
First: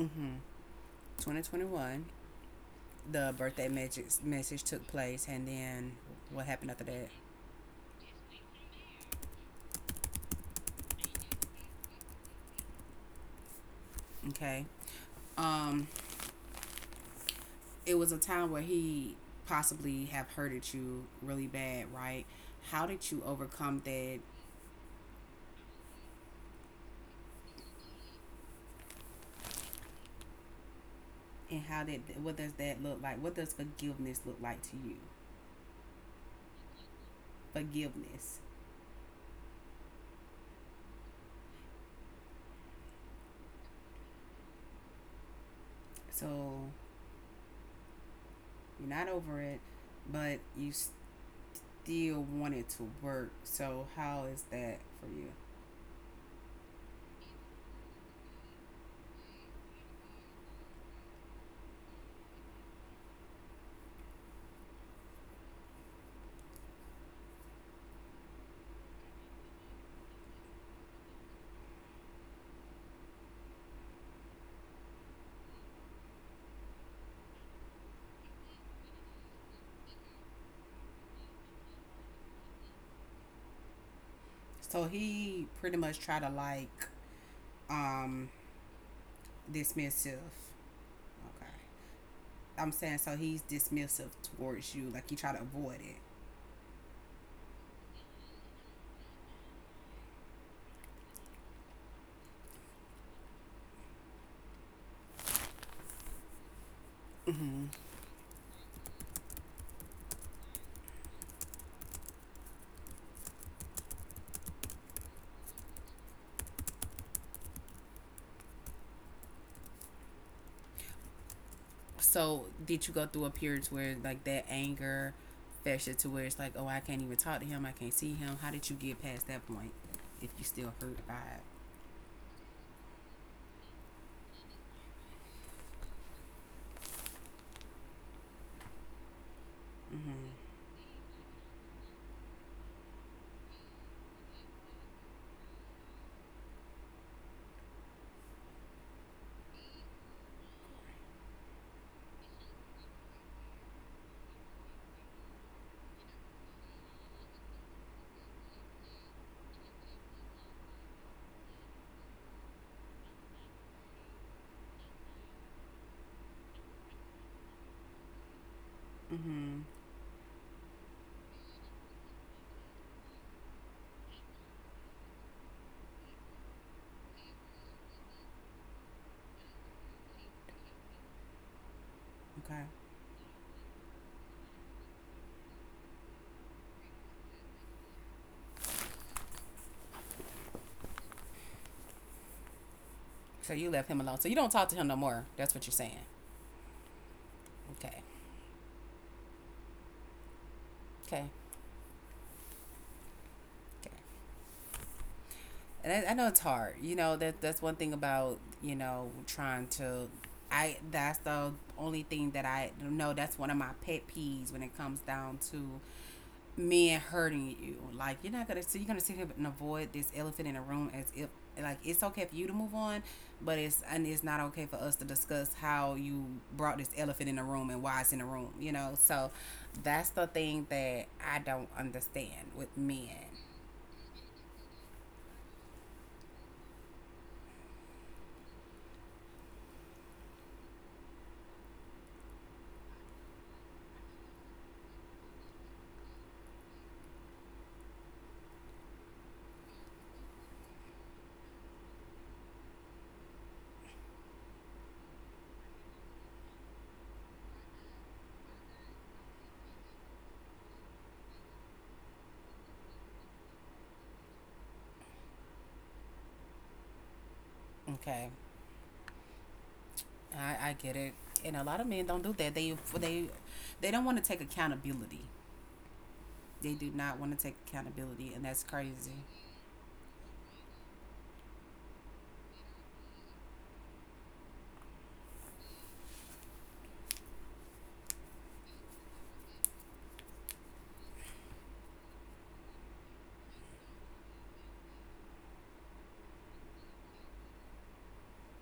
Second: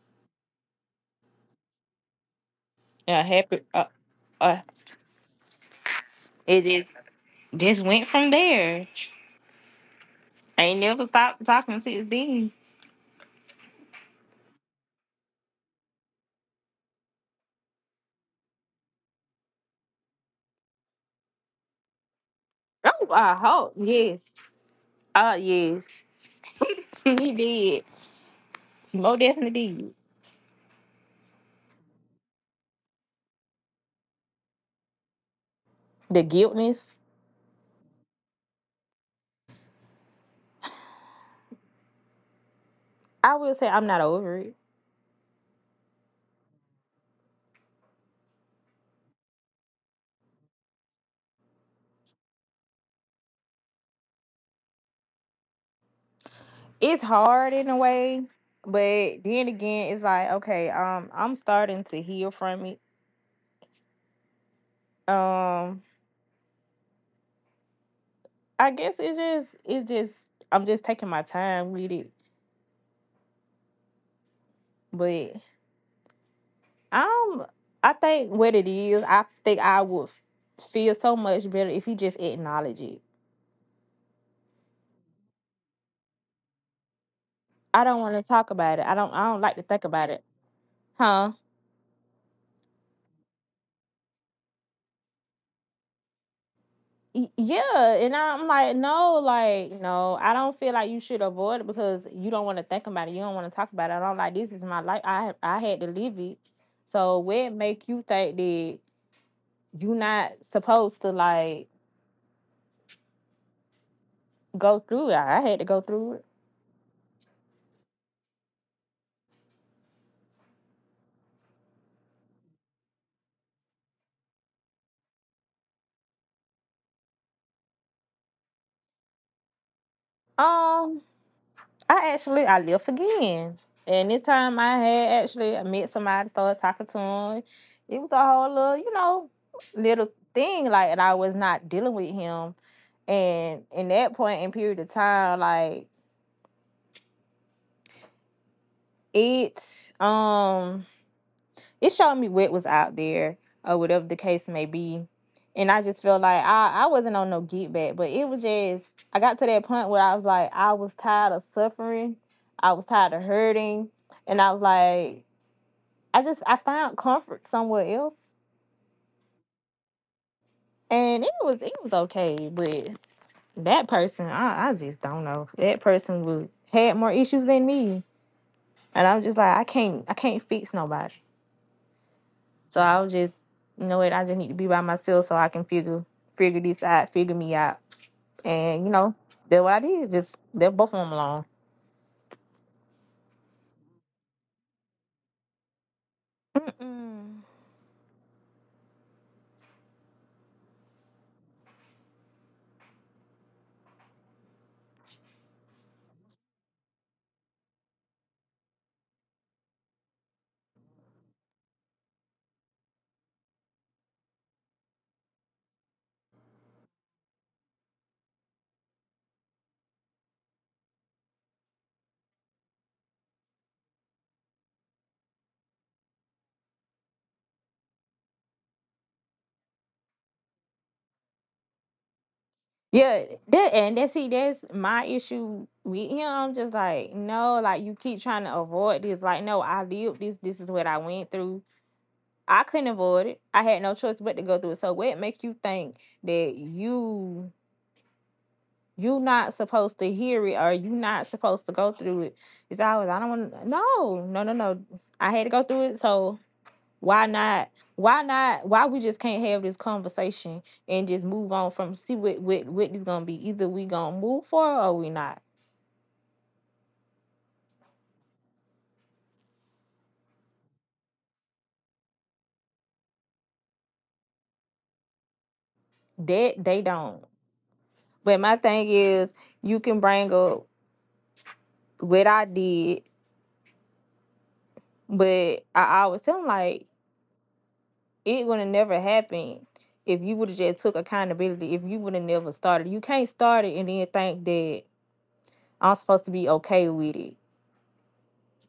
A: Mm-hmm. twenty twenty-one,
B: A
A: the
B: happy.
A: birthday
B: Uh,
A: message
B: uh,
A: message took place, and then what
B: it
A: happened after
B: just
A: that?
B: just went from there. I ain't never stopped talking since then.
A: Okay. Um, it was a time where he possibly have hurted you really bad, right? How
B: Oh,
A: did you
B: I hope
A: overcome
B: yes.
A: that?
B: Uh yes. He did. Mo definitely did.
A: And how did what does that look like? What does forgiveness look like to you?
B: The guiltness.
A: Forgiveness.
B: I will say I'm not over it.
A: So you're not over it, but you still want it to work. So how is that for you?
B: It's hard in a way, but then again, it's like, okay, um, I'm starting to heal from it. Um, I guess it's just it's just I'm just taking my time with it. But um I think what it is, I think I would feel so much better if you just acknowledge it.
A: So he pretty much tried to like
B: I don't want to
A: um
B: talk about it. I don't I don't like to think about it.
A: dismissive.
B: Huh?
A: Okay. I'm saying so he's dismissive towards you, like you try to avoid it.
B: Yeah, and I'm like, no, like, no, I don't feel like you should avoid it because you don't want to think about it. You don't want to talk about it. I'm like, this is my life. I I had to live it. So what
A: Mm-hmm.
B: make you think that you not supposed to like go through it? I had to go through it.
A: So did you go through a period where like that anger festered to where it's like, oh, I can't even talk to him, I can't see him. How did you get past that point? If you still
B: Um,
A: hurt by it.
B: I actually I left again, and this time I had actually met somebody, started talking to him. It was a whole little, you know, little
A: Mm-hmm.
B: thing like, and I was not dealing with him, and in that point in period of time like it um it showed me what was out there or whatever the case may be, and I just felt like i i wasn't on no get back, but it was just I got to that point where I was like I was tired of suffering, I was tired of hurting, and I was like i just i found comfort somewhere else.
A: Mm-hmm.
B: And it was it was okay, but that person, i i just don't know, that person was, had more issues than me. And I was just like, I can't, I can't fix nobody.
A: Okay.
B: So I was just, you know what? I just need to be by myself so I can figure, figure this out, figure me out. And you know, that's what I did. Just left both of them alone.
A: So you left him alone. So you don't talk to him no more. That's what you're saying.
B: Mm-mm.
A: Okay. Okay. Okay. And I, I know it's hard. You know that that's one thing about you know trying to. I that's the only thing that I know. That's one of my pet peeves when it comes down to men hurting you. Like you're not gonna so you're gonna sit here and avoid this elephant in the room as if like it's okay for you to move on, but it's and it's not okay for us to discuss how you brought this elephant in the room and why it's in the room. You know, so that's the thing that I don't understand with men.
B: Yeah, that, and that's, see, that's my issue with him. I'm just like, no, like you keep trying to avoid this. Like, no, I lived this. This is what I went through. I couldn't avoid it. I had no choice but to go through it. So what makes you think that you you not supposed to hear it, or you not supposed to go through it? It's always I don't want to, no, no, no, no. I had to go through it, so why not? Why not? Why we just can't have this conversation and just move on from, see, what what what is gonna be? Either we gonna move forward or we not.
A: Okay. I, I get it, and a lot of men don't do that. They they they don't want to take accountability.
B: That
A: They
B: they
A: do
B: don't.
A: not want to take accountability,
B: But
A: and
B: my
A: that's
B: thing
A: crazy.
B: is, you can bring up what I did, but I always tell them, like, it would have never happened if you would have just took accountability. If you would have never started, you can't start it and then think that I'm supposed to be okay with it.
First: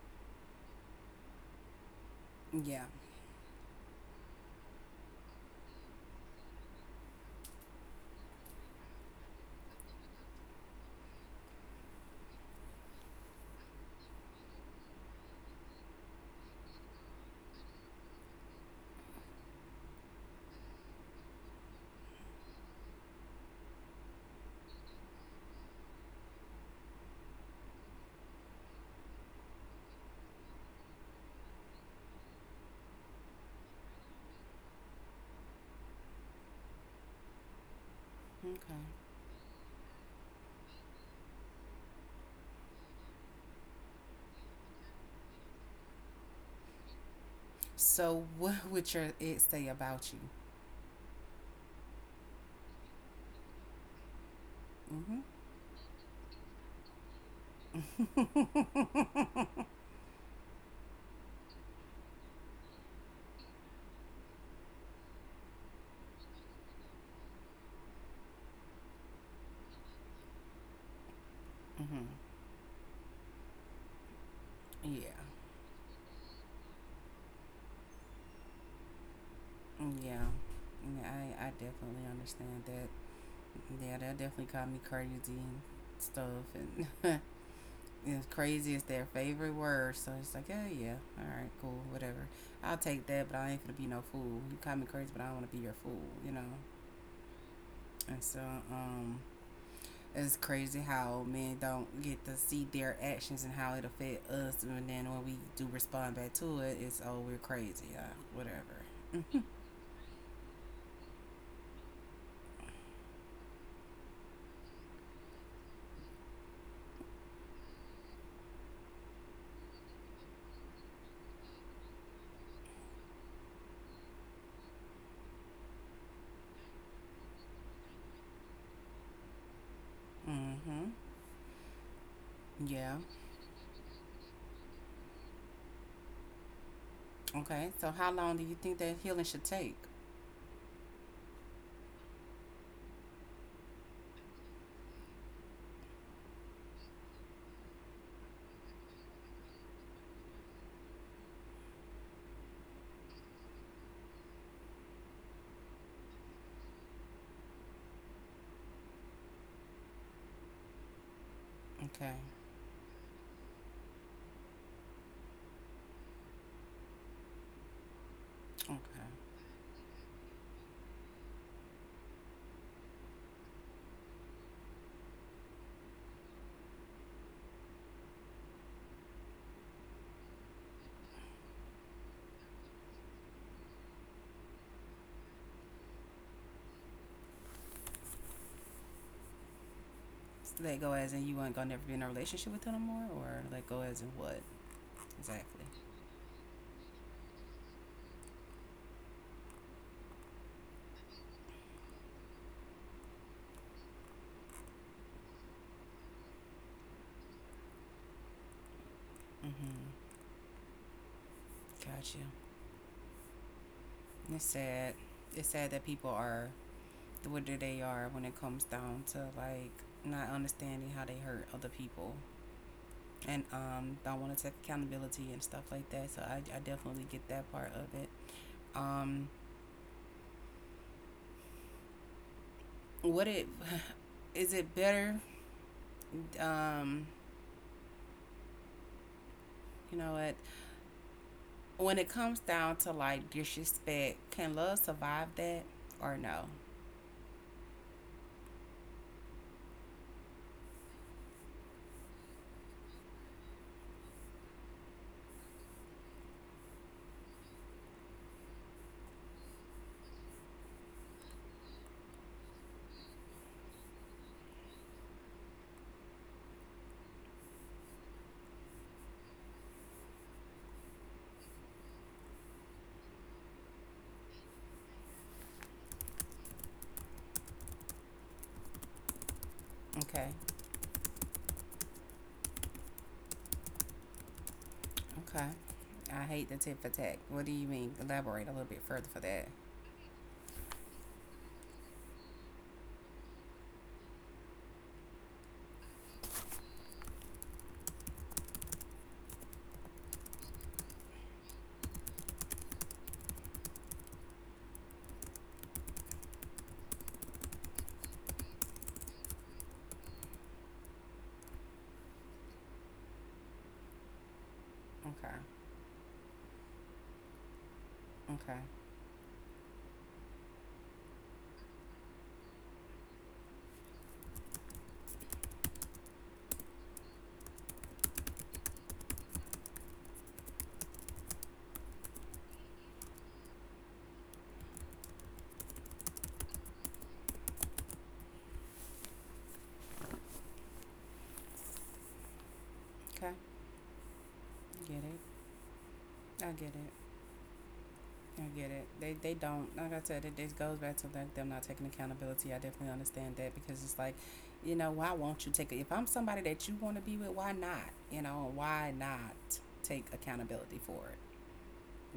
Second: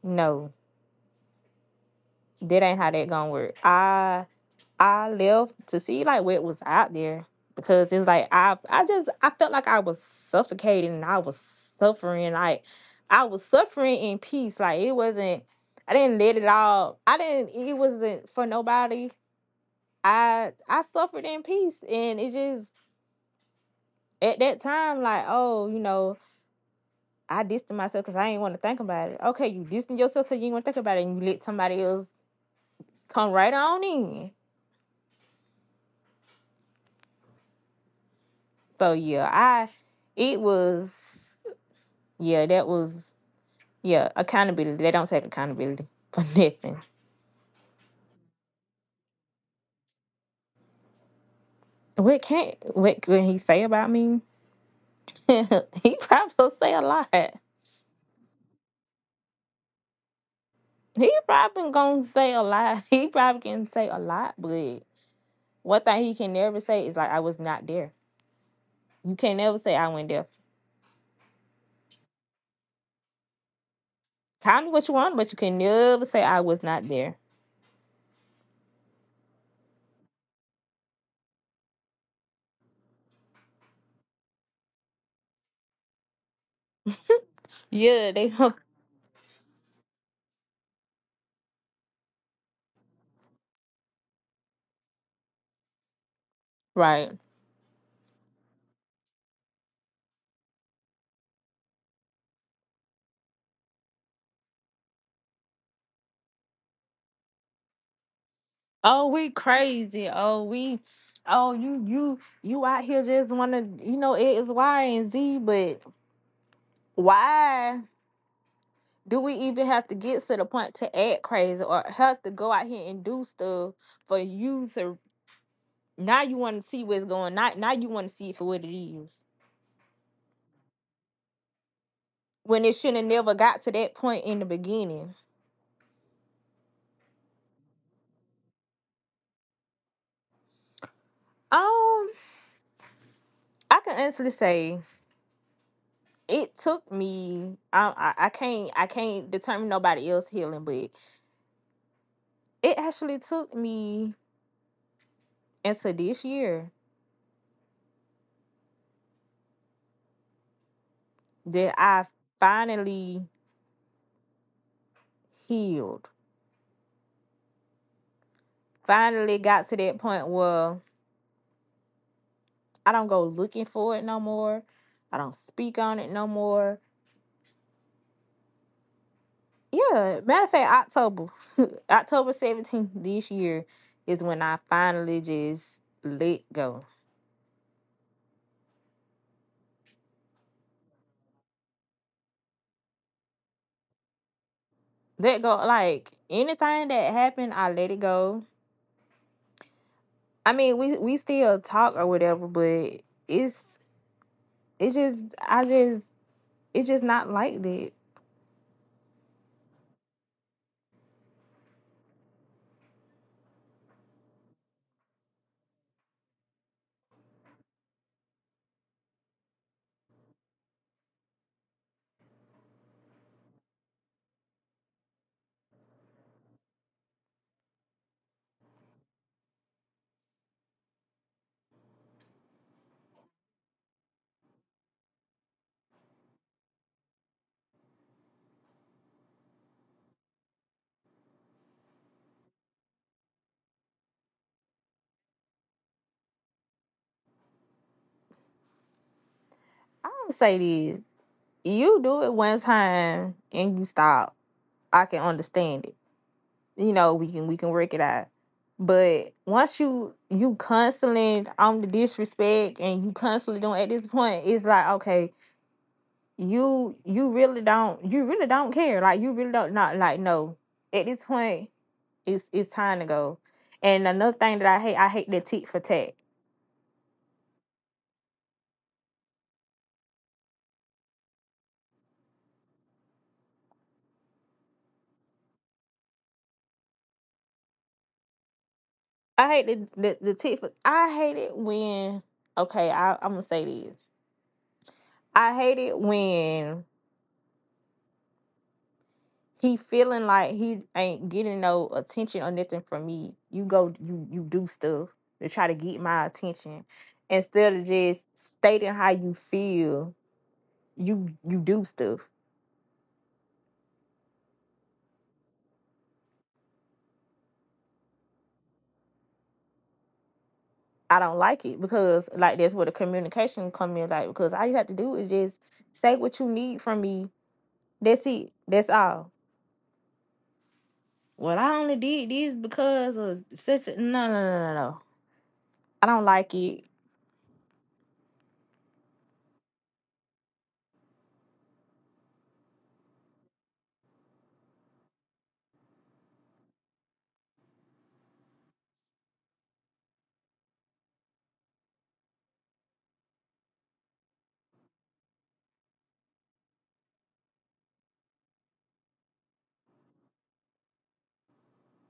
B: No, that ain't
A: Yeah.
B: how that gonna work. I I left to see like what was out there because it was like I I just I felt like I was suffocating, and I was suffering like I was suffering in peace. Like it wasn't. I didn't let it all. I didn't. It wasn't for nobody. I I suffered in peace, and it just at that time, like, oh, you know, I dissed myself because I didn't want to think about it. Okay, you dissing yourself so you didn't want to think about it, and you let somebody else come right on in.
A: Okay.
B: So yeah, I, it was, yeah, that was, yeah, accountability. They don't take accountability *laughs* for nothing.
A: So, what *laughs* would your ex say about
B: What can't what can he say about me?
A: you?
B: *laughs* He probably say a lot.
A: Mm-hmm.
B: He probably gonna say a lot. *laughs* He probably can say a lot, but one thing he can never say is like I was not there. You can never say I went there.
A: Hmm.
B: Tell me what
A: *laughs*
B: you
A: Yeah.
B: want, but you can never say I was not there.
A: Yeah. Yeah, I, I definitely understand that. Yeah, that definitely called me crazy and stuff. And *laughs*
B: Yeah,
A: it's
B: they
A: crazy. It's their favorite word. So it's like, oh yeah, all right, cool, whatever. I'll take that, but I ain't gonna be no fool. You call me crazy, but I don't want to be your fool, you know.
B: *laughs* right.
A: And so, um, it's crazy how men don't get to see their actions and how it affect us, and then when we do respond back to it, it's oh we're crazy, uh,
B: Oh, we
A: whatever.
B: crazy. Oh, we. Oh, you you you out here just want to you know it is Y and Z, but why do we even have to get to the point to act crazy or have to go out here and do stuff for you to now you want to see what's going, now now you want to see it for what it is
A: Mm-hmm.
B: when it
A: Yeah.
B: shouldn't have never got to that point in the beginning.
A: Okay. So how long do you think that healing should take?
B: Um, I can honestly say, it took me, I, I I can't I can't determine nobody else healing, but it actually took me into this year that I
A: Okay.
B: finally healed.
A: Okay.
B: Finally got to that point where I don't go looking for it no more. I don't speak on it no more. Yeah, matter of fact, October, *laughs* October seventeenth this year is when I finally just let go.
A: So let go as in you ain't gonna never be in a relationship with them no more, or let go as in what?
B: Let go,
A: Exactly.
B: like anything that happened, I let it go. I mean, we we still talk or whatever, but it's it's just, I just, it's just not like that.
A: Mm-hmm. Gotcha. It's sad. It's sad that people are what they are when it comes down to like not understanding how they hurt other people and um don't want to take accountability and stuff like that. So I, I definitely get that part of it. Um, what it *sighs* is it better? Um, you know what? When it comes down to like disrespect, can love survive that or no?
B: I don't say this. You do it one time and you stop. I can understand it. You know, we can we can work it out. But once you you constantly on the disrespect, and you constantly don't, at this point, it's like, okay, you you really don't, you really don't care. Like you really don't, not like no. At this point, It's it's time to go. And another thing that I hate, I hate the tit for tat.
A: Okay. Okay. I hate the tit for tat. What do you mean? Elaborate a little bit further for that.
B: I hate the, the, the tit for. I hate it when. Okay, I, I'm gonna say this. I hate it when he feeling like he ain't getting no attention or nothing from me. You go, you you do stuff to try to get my attention instead of just stating how you feel. You you do stuff.
A: Okay. Okay.
B: I don't like it because, like, that's where the communication come in. Like, because all you have to do is just say what you need from me. That's it. That's all. Well, I only did this because of such. A, no, no, no, no, no. I don't like it.
A: Okay. Get it. I get it. I get it. They they don't like I said. It it goes back to like them not taking accountability. I definitely understand that because it's like, you know, why won't you take it? If I'm somebody that you want to be with, why not? You know, why not take accountability for it?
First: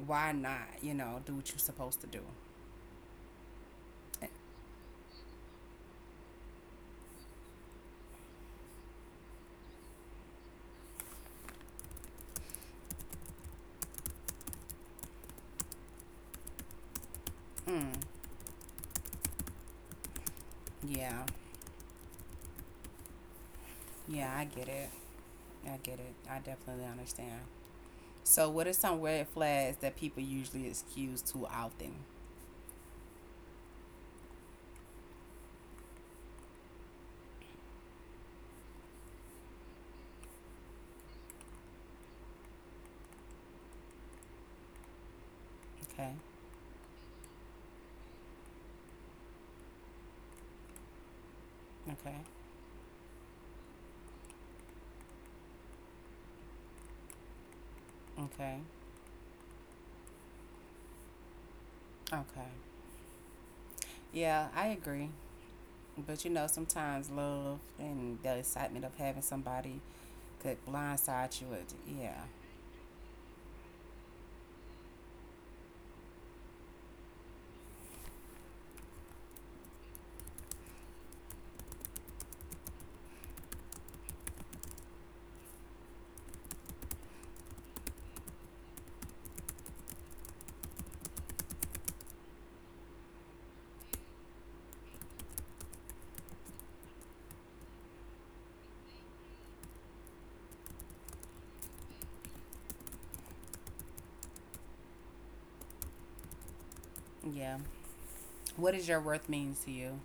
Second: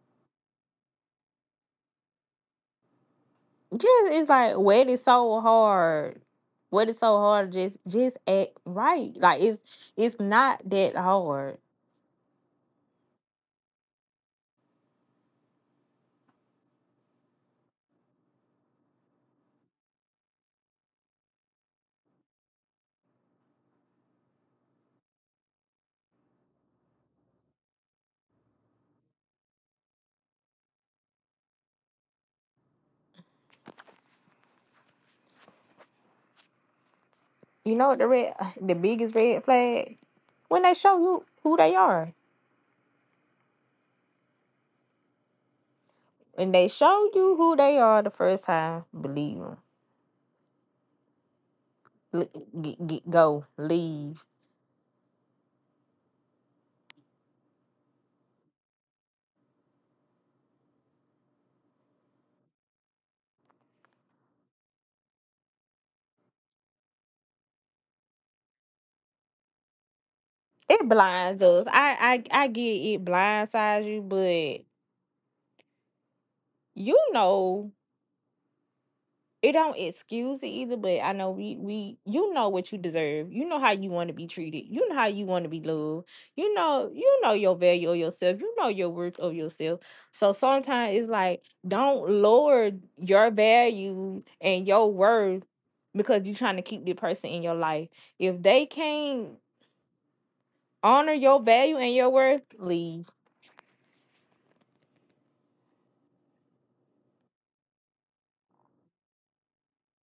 A: Why not? You know, do what you're supposed to do.
B: Just
A: Eh,
B: it's like, what is so hard. What is so hard? Just just act right. Like it's it's not that hard.
A: Mm, yeah. Yeah. I get it. I get it. I definitely understand. So, what are some red flags that people usually excuse too often?
B: You know what, the red *sighs* the biggest red flag when they show you who they are.
A: Okay,
B: When they show you who they are the first time, believe them.
A: okay,
B: L- Get, get, go leave.
A: okay, okay. Yeah, I agree. But you know, sometimes love and the excitement of having somebody could
B: It
A: blindside
B: blinds
A: you. At,
B: us.
A: yeah,
B: I I I get, it blindsides you, but you know it don't excuse it either, but I know, we we you know what you deserve, you know how you want to be treated, you know how you want to be loved, you know you know your value of yourself, you know your worth of yourself. So sometimes it's like, don't lower your value and your worth because you're trying to keep the person in your life. If they can't honor your value and your worth, leave.
A: yeah. What is your worth means to you?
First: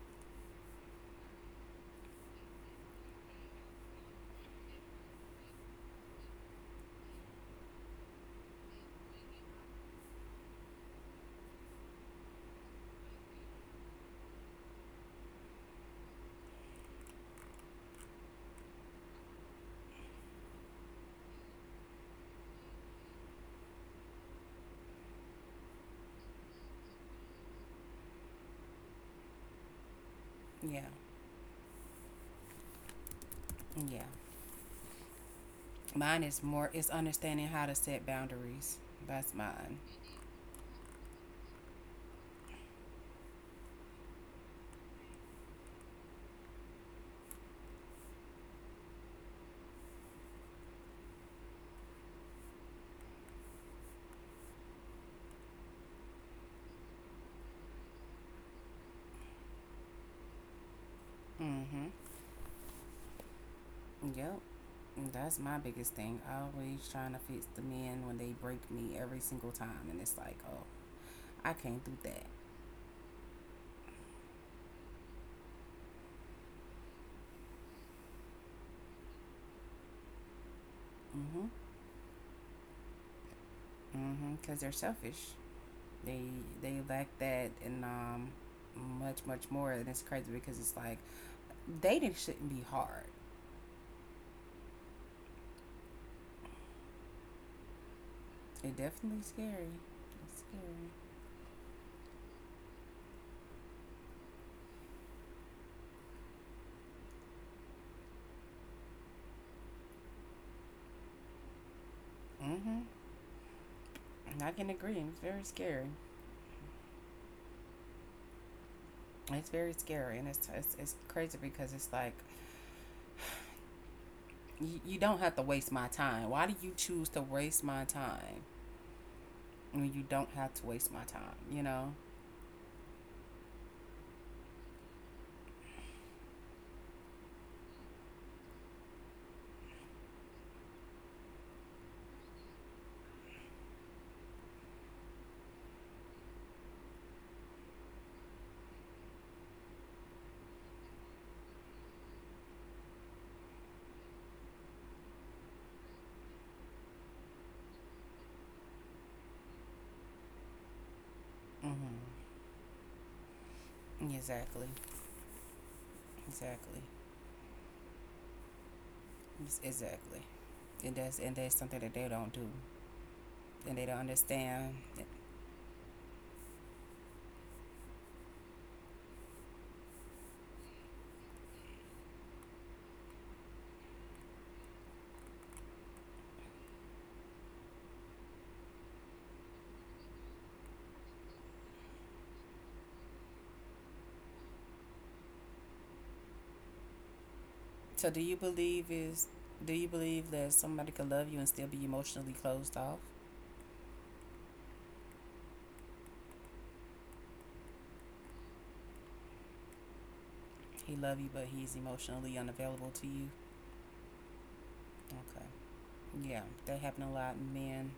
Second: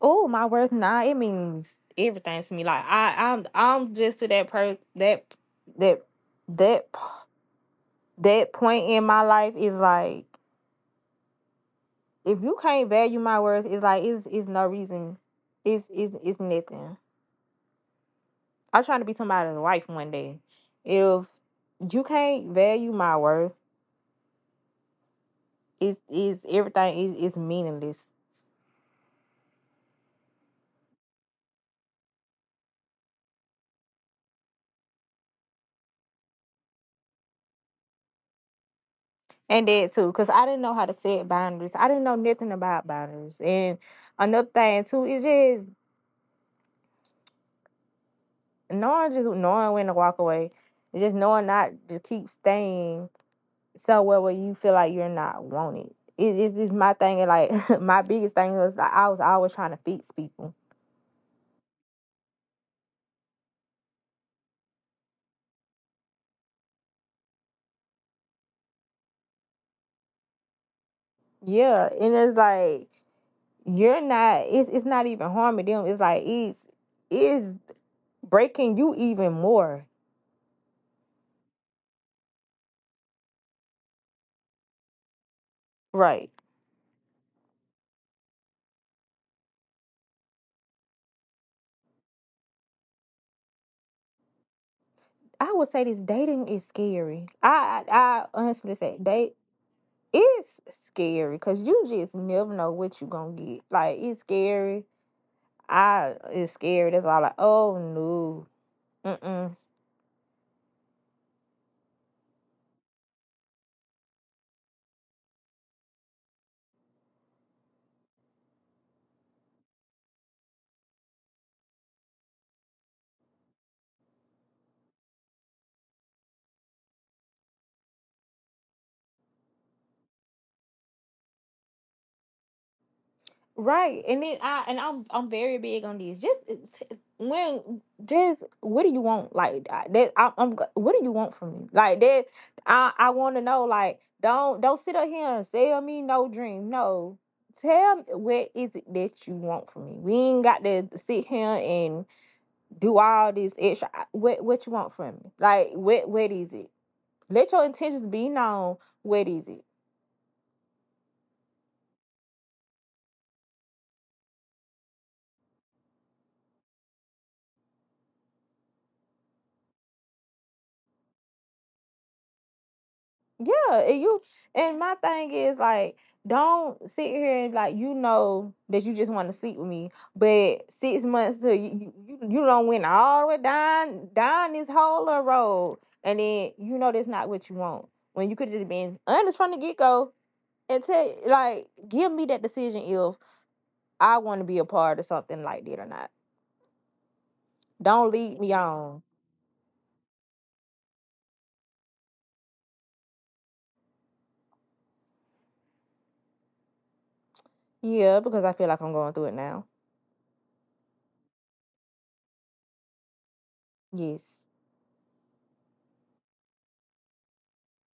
B: Oh, my worth now, it means everything to me. Like I, I'm, I'm just, to that per that, that that that point in my life, is like, if you can't value my worth, it's like, it's it's no reason, it's it's it's nothing. I'm trying to be somebody's wife one day. If you can't value my worth, it's, is everything is is meaningless.
A: Yeah, yeah. Mine is more. It's understanding how to set boundaries. That's
B: And
A: mine.
B: that too, cause I didn't know how to set boundaries. I didn't know nothing about boundaries. And another thing too is just knowing, just knowing when to walk away, just knowing not to keep staying somewhere where you feel like you're not wanted. It is this my thing, and like *laughs* my biggest thing was like I was always trying to fix people.
A: Mm-hmm. Yep. That's my biggest thing. Always trying to fix the men when they break me every single time, and it's like, oh, I can't
B: Yeah,
A: do
B: and
A: that.
B: it's like you're not. It's it's not even harming them. It's like it's it's breaking you even more.
A: Mhm. Mhm. Because they're selfish. They
B: Right.
A: they lack that and um much much more, and it's crazy because it's like dating shouldn't be hard.
B: I would say this, dating is scary. I I, I honestly
A: It
B: say,
A: definitely
B: date
A: scary. It's
B: it's
A: scary.
B: scary, because you just never know what you're gonna get. Like it's scary, I is scared. That's all. Like, oh no, mm-mm.
A: Mhm. And I can agree. It's very scary. It's very scary, and it's it's, it's crazy because it's like you, you don't have to waste my time. Why do you choose to waste my time when you don't have to waste my time? You know.
B: Right, and then I and I'm I'm very big on these. Just when just what do you want? Like that. I, I'm What do you want from me? Like that. I I want to know. Like don't don't sit up here and sell me no dream. No, tell me what is it that you want from me. We ain't got to sit here and do all this extra. What what you want from me? Like what what is it? Let your intentions be known. What is it?
A: Mhm. Exactly. Exactly. Yes, exactly. And that's and that's something that they don't do and
B: Yeah,
A: they don't
B: and you
A: understand.
B: and my thing is like, don't sit here and like you know that you just want to sleep with me, but six months to you you you don't went all the way down down this whole little road, and then you know that's not what you want. When you could just been honest from the get go and tell like give me that decision if I want to be a part of something like that or not.
A: So
B: Don't
A: do you
B: lead me
A: believe
B: on.
A: is do you believe that somebody could love you and still be emotionally closed off?
B: Yeah, because I feel like I'm going through it now.
A: He love you but he's emotionally unavailable to you?
B: Yes,
A: Okay. Yeah, that happen a lot in men.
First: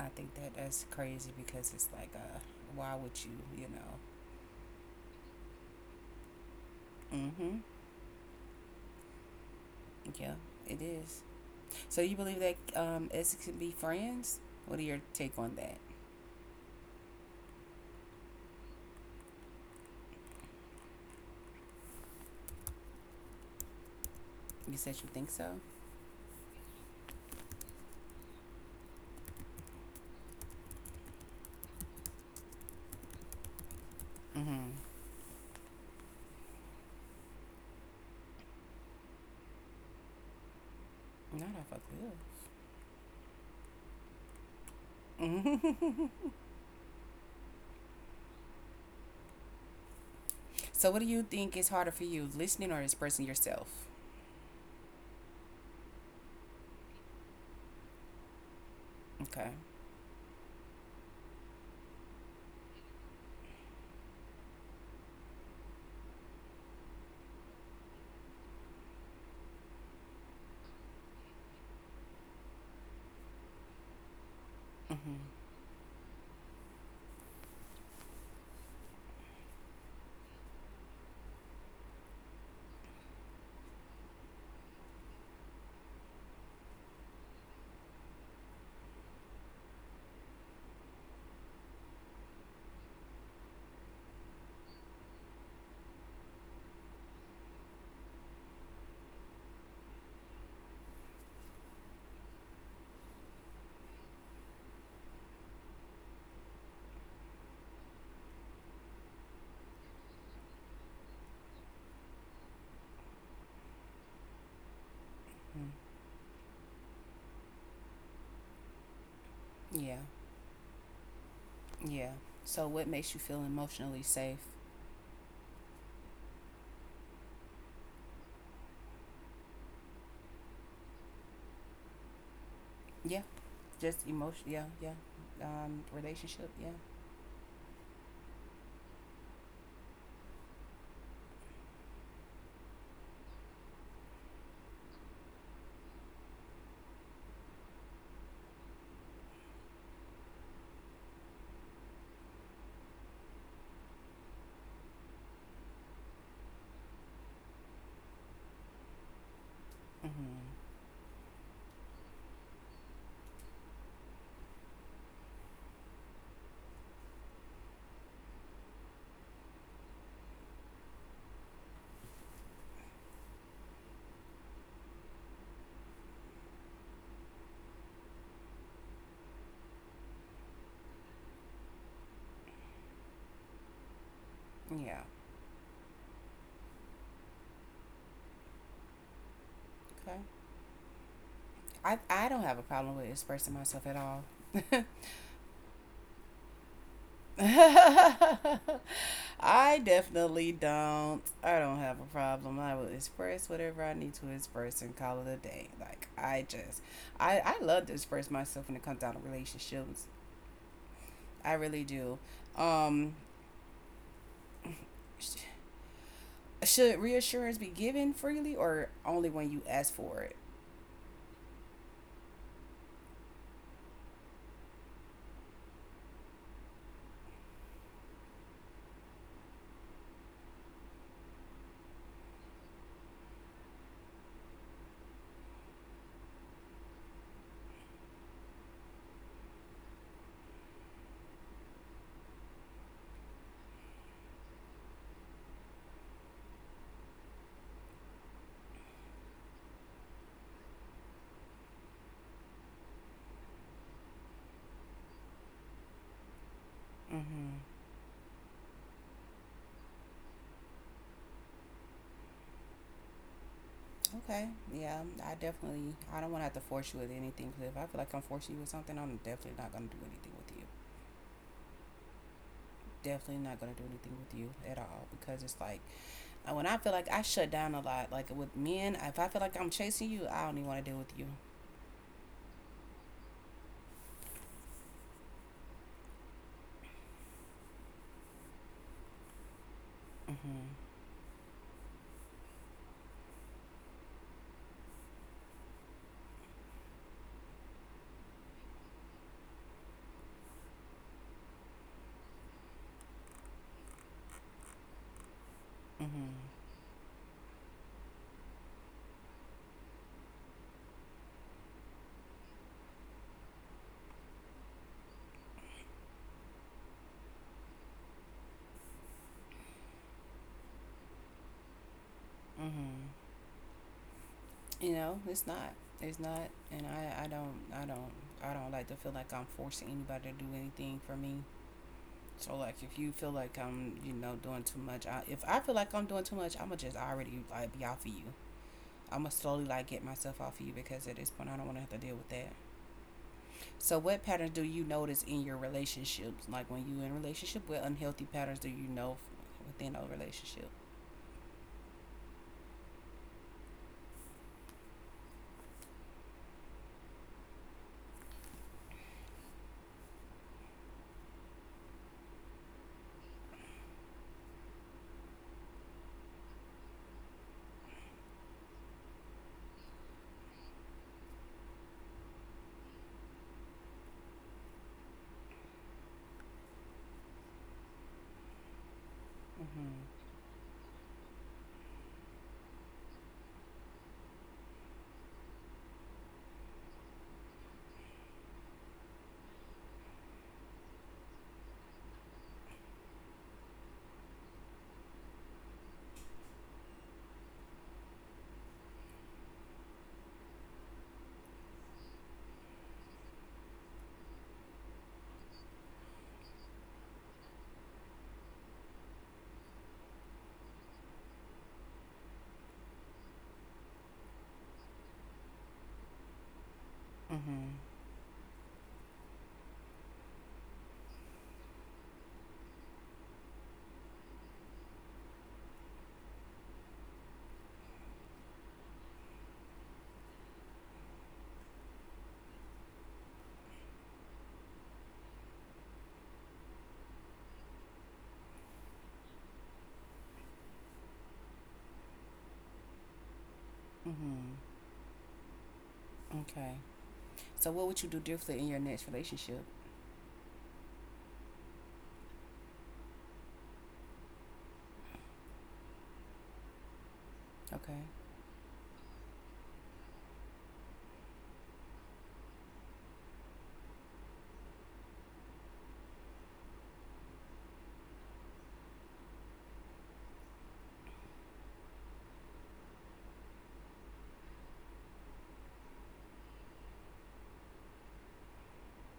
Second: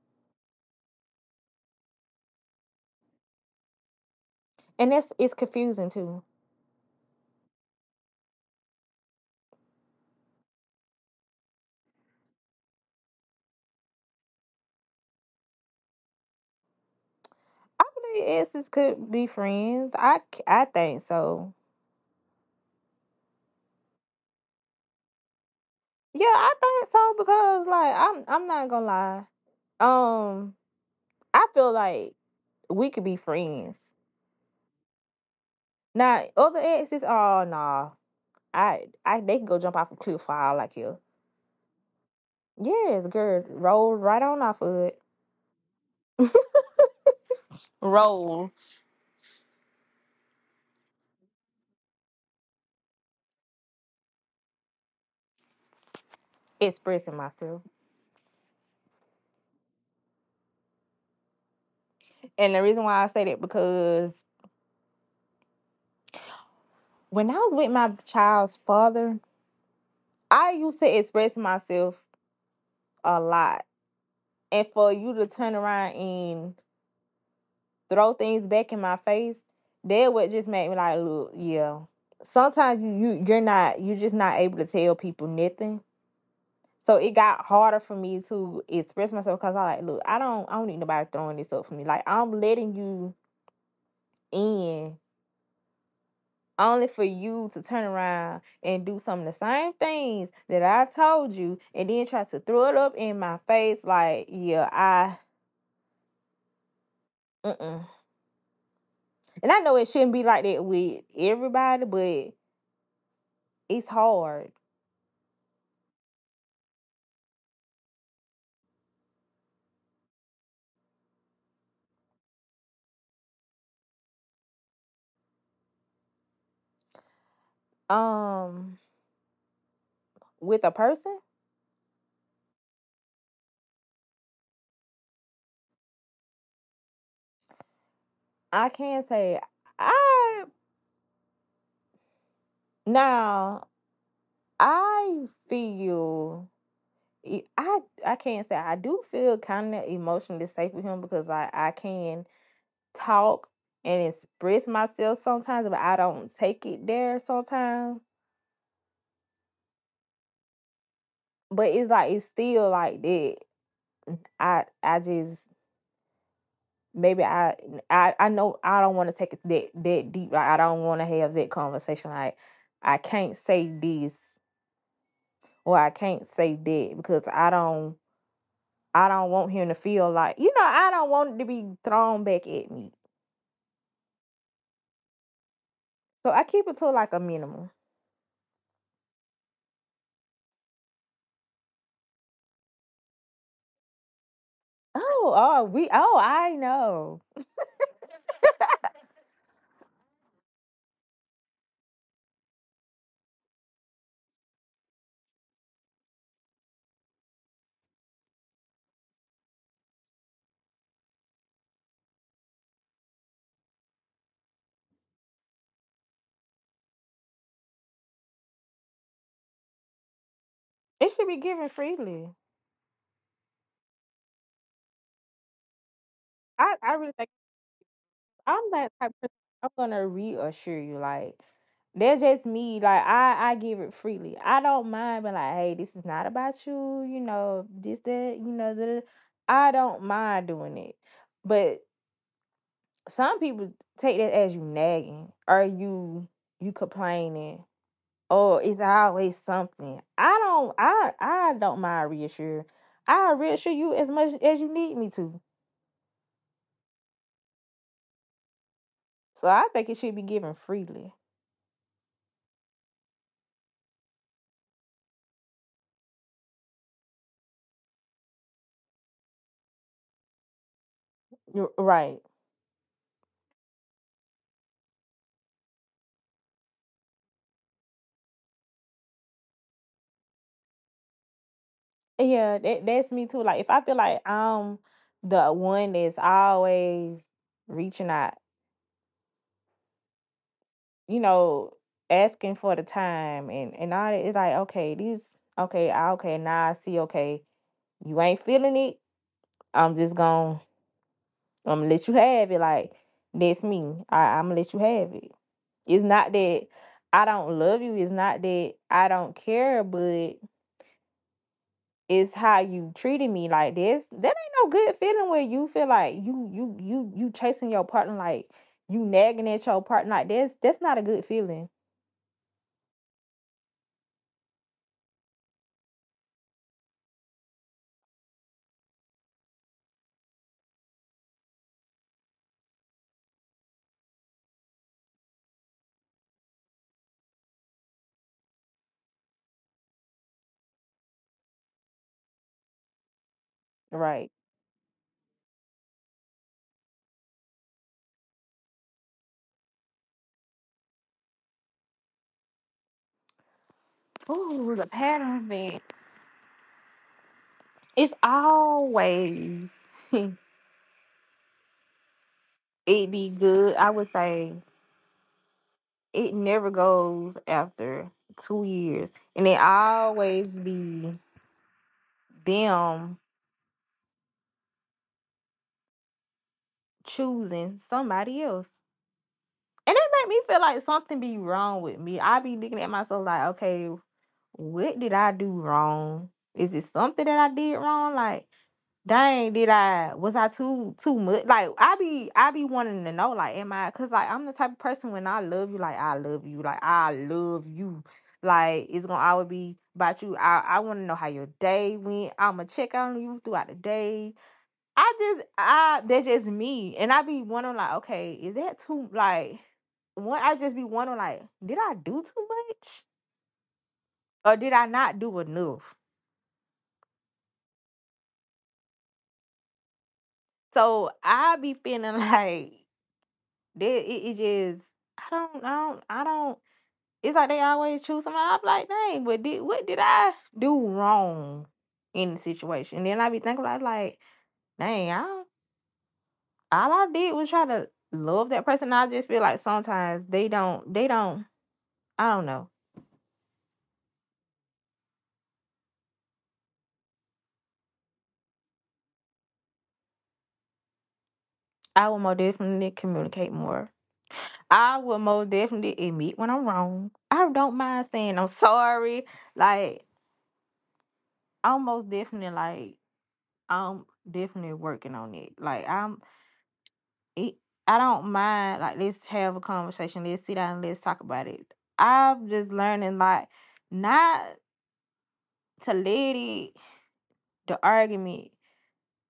A: I think that that's crazy because it's like uh why would you you know.
B: and that's it's confusing too.
A: Mm-hmm. Yeah, it is. So you believe that um exes can be friends? What are your take on that?
B: I believe exes could be friends. I, c- I think so.
A: You said you think so?
B: Yeah, I think so because like I'm I'm not gonna lie. Um, I feel like we could be friends.
A: Mm-hmm.
B: Now other exes, oh nah. I I they can go jump off a cliff for all I care.
A: Not off a good.
B: Yes, girl, roll right on off of it.
A: Mm-hmm.
B: Roll
A: So, what do you think is harder for you, listening or expressing yourself?
B: expressing myself.
A: Okay.
B: And the reason why I say that because when I was with my child's father, I used to express myself a lot and for you
A: Mm-hmm.
B: to turn around and throw things back in my face, that would just make me like, look, yeah. Sometimes you, you you're not you're just not able to tell people nothing. So it got harder for me to express myself because I like, look, I don't I don't need nobody throwing this up for me. Like I'm letting you in only for you to turn around and do some of the same things that I told you and then try to throw it up in my face like, yeah, I mm-mm. And I know it shouldn't be like that with everybody, but it's hard.
A: Mm. Yeah. Yeah. So, what makes you feel emotionally safe?
B: Um, with a person,
A: Yeah. Just emotion. Yeah. Yeah. Um, relationship. Yeah.
B: I can say I now I feel e, I I can't say I do feel kind of emotionally safe with him because I I can talk and express myself sometimes, but I don't take it there sometimes.
A: Mm-hmm.
B: But it's like it's still like that. I I just maybe I I I know I don't want to take it that that deep. Like I don't want to have that conversation. Like I can't say this or I can't say that because I don't I don't want him to feel like you know I don't want it to be thrown back at me.
A: Yeah.
B: So I keep it to like a minimum.
A: Okay. I I don't have a problem with expressing myself at all.
B: Oh oh we oh I know
A: *laughs* I definitely don't. I don't have a problem. I will express whatever I need to express and call it a day. Like I just, I I love to express myself when it comes down to relationships. I really do. Um, sh- should reassurance be given freely or only when you ask for it?
B: it should be given freely. I I really think. I'm that type of person. I'm gonna reassure you, like that's just me. Like I, I give it freely. I don't mind being like, hey, this is not about you. You know this, that. You know that. I don't mind doing it, but some people take that as you nagging or you you complaining or it's always something. I don't. I I don't mind reassure. I reassure you as much as you need me to.
A: Mm-hmm.
B: So I think it should be given freely.
A: Okay. Yeah. I definitely. I don't want to have to force you with anything, 'cause if I feel like I'm forcing you with something, I'm definitely not gonna do anything with you.
B: You're right.
A: Definitely not gonna do anything with you at all because it's like uh, when I feel like I shut down a lot. Like with men, if I feel like I'm chasing you, I don't even want to deal with you.
B: Yeah, that that's me too. Like if I feel like I'm the one that's always reaching out,
A: Mm-hmm.
B: you know, asking for the time and and all that, it's like okay, these okay, I- okay, now I see. Okay, you ain't feeling it. I'm just gonna I'm gonna let you have it. Like that's me. I, I'm gonna let you have it. It's not
A: Mm-hmm.
B: that I don't love you. It's not that I don't care, but is how you treating me like this. That ain't no good feeling where you feel like you you you you chasing your partner like you nagging at your partner like this. That's not a good feeling,
A: Mm-hmm. You know, it's not. It's not. And I, I don't. I don't. I don't like to feel like I'm forcing anybody to do anything for me. So like, if you feel like I'm, you know, doing too much, I, if I feel like I'm doing too much, I'ma just already like be off of you. I'ma slowly like get myself off of you because at this point I don't want to have to deal with that. So
B: right?
A: what patterns do you notice in your relationships? Like when you in a relationship, what unhealthy patterns do you know within a relationship?
B: Ooh, the patterns then. It's always *laughs* it be good. I would say it never goes after two years, and it always be them choosing somebody else. And
A: Mhm.
B: that make me feel like something be wrong with me. I be looking at myself like, okay, what did I do wrong? Is it something that I did wrong? Like, dang, did I was I too too much? Like, I be I be wanting to know, like, am I? Cause like I'm the type of person when I love you, like I love you, like I love you, like it's gonna always be about you. I I want to know how your day went. I'ma check on you throughout the day. I just I that's just me, and I be wondering like, okay, is that too like? One, I just be wondering like, did I do too much or did I not do enough?
A: Mhm.
B: So I be feeling *laughs* like that. It, it just I don't I don't I don't. It's like they always choose somebody. I'm like, dang, but did what did I do wrong in the situation? And then I be thinking like, like, dang, I don't- all I did was try to love that person. I just feel like sometimes they don't they don't. I don't know.
A: Mhm. Okay. So what would you do differently in your next relationship?
B: I will more definitely communicate more. I will most definitely admit when I'm wrong. I don't mind
A: Okay.
B: saying I'm sorry. Like, I'm most definitely like I'm definitely working on it. Like I'm it I don't mind like let's have a conversation. Let's sit down and let's talk about it. I'm just learning like not to let it the argument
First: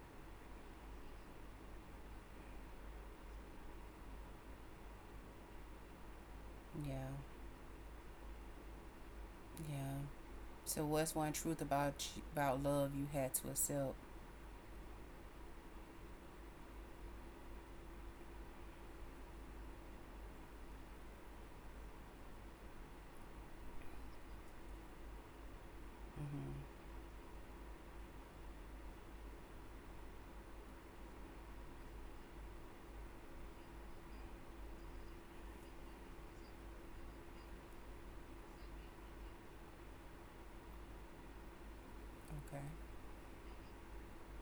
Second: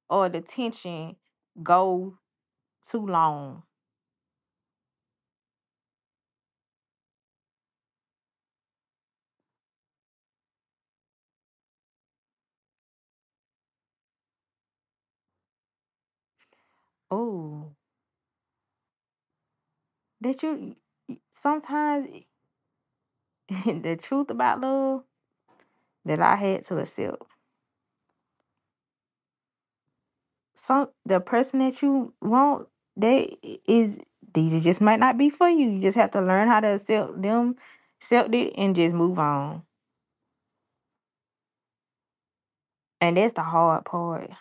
B: or the tension go too long.
A: Yeah. Yeah. So what's one truth about about love you had to accept?
B: Oh, that you sometimes *laughs* the truth about love that I
A: Mhm.
B: had to accept some the person that you want they is they just might not be for you. You just have to learn how to accept them, accept it, and just move on.
A: Okay.
B: And that's the hard part,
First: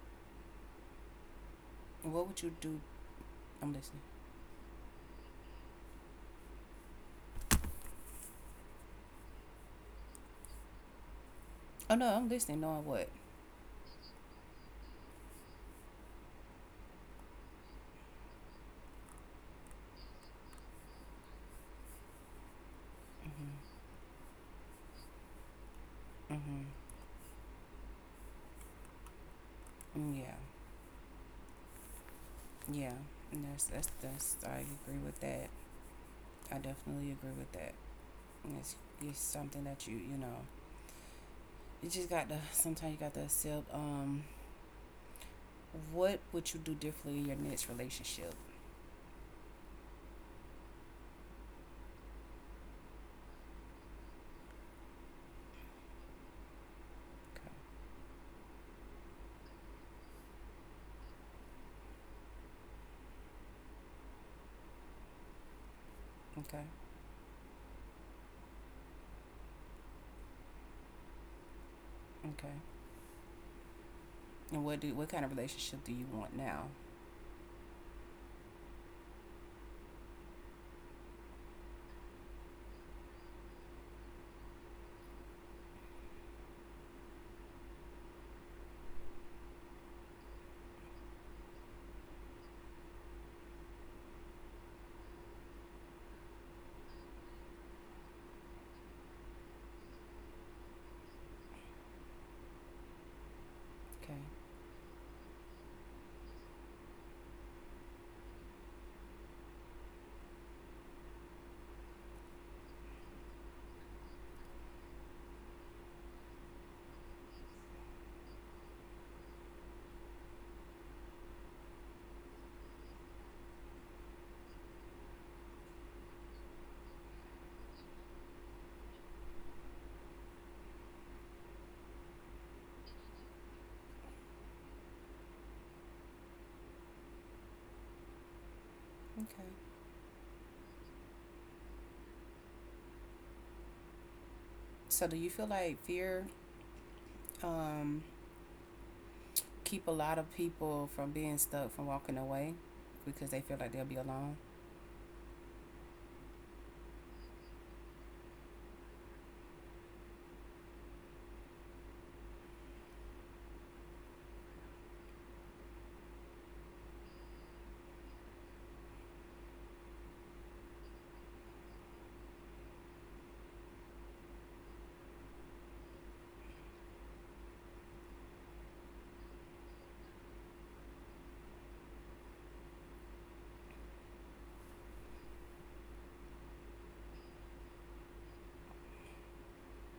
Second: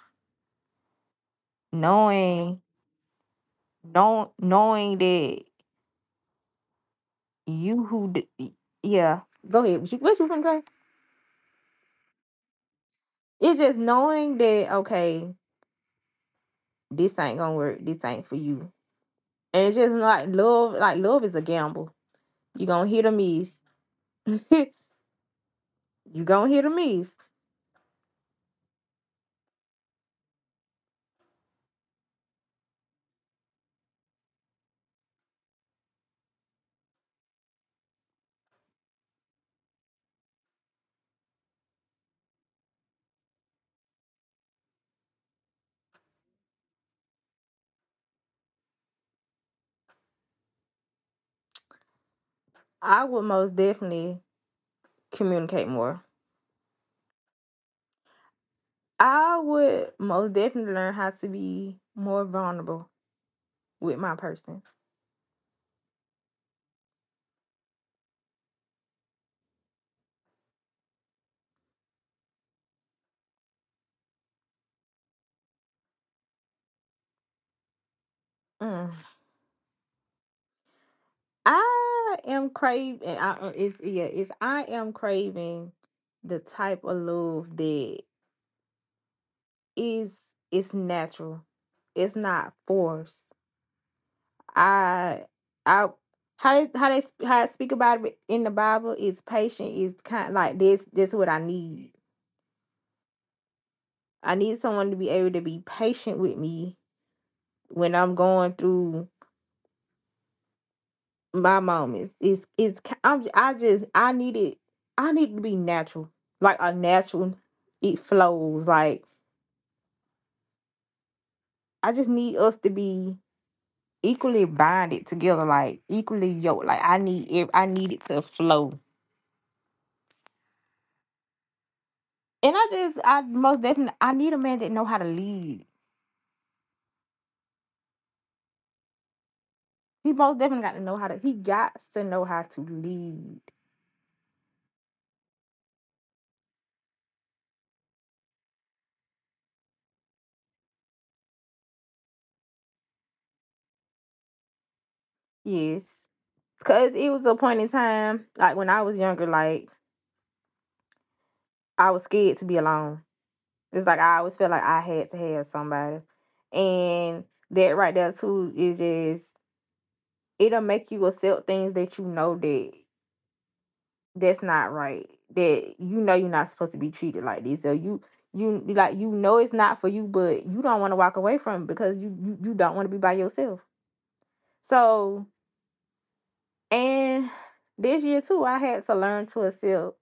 A: What would you
B: knowing,
A: do? I'm listening.
B: know, knowing that you who, d- yeah. Go ahead. What you, what you going say?
A: Oh no, I'm listening. Knowing what?
B: It's just knowing that okay, this ain't gonna work. This ain't for you. And it's just like love. Like love is a gamble. You gonna hit or
A: Mhm.
B: miss. *laughs* you gonna
A: Mhm.
B: hit or miss.
A: Mm, yeah. Yeah. And that's that's that's. I agree with that. I definitely agree with that. It's, it's something that you you know you just got to *laughs* sometimes you got to accept um what would you do differently in your next relationship?
B: I would most definitely communicate more.
A: Okay.
B: I would most definitely learn how to be more vulnerable with my person.
A: Okay. Okay. And what do what kind of relationship do you want now?
B: Mm. I am craving. I, uh, it's yeah. It's I am craving the type of love that is it's natural. It's not forced. I I how they, how they how I speak about it in the Bible is patient. Is kind of like this. This is what I need.
A: Okay.
B: I need someone to be able to be patient with me when I'm going through my moments. It's it's i am I just I need it. I need it to be natural, like a natural. It flows like I just need us to be equally bonded together, like equally yoked. Like I need it. I need it to flow. And I just I most definitely I need a man that know how to lead.
A: Okay.
B: He most definitely got to know how to. He got to know how to lead.
A: So do you feel like fear um keep a lot of people from being stuck from walking away because they feel like they'll be alone?
B: Yes, because it was a point in time like when I was younger, like I was scared to be alone. It's like I always feel like I had to have somebody. And that right there too is just it'll make you accept things that you know that that's not right. That you know you're not supposed to be treated like this. So you you like you know it's not for you, but you don't want to walk away from it because you you, you don't want to be by yourself. So and this year too I had to learn to accept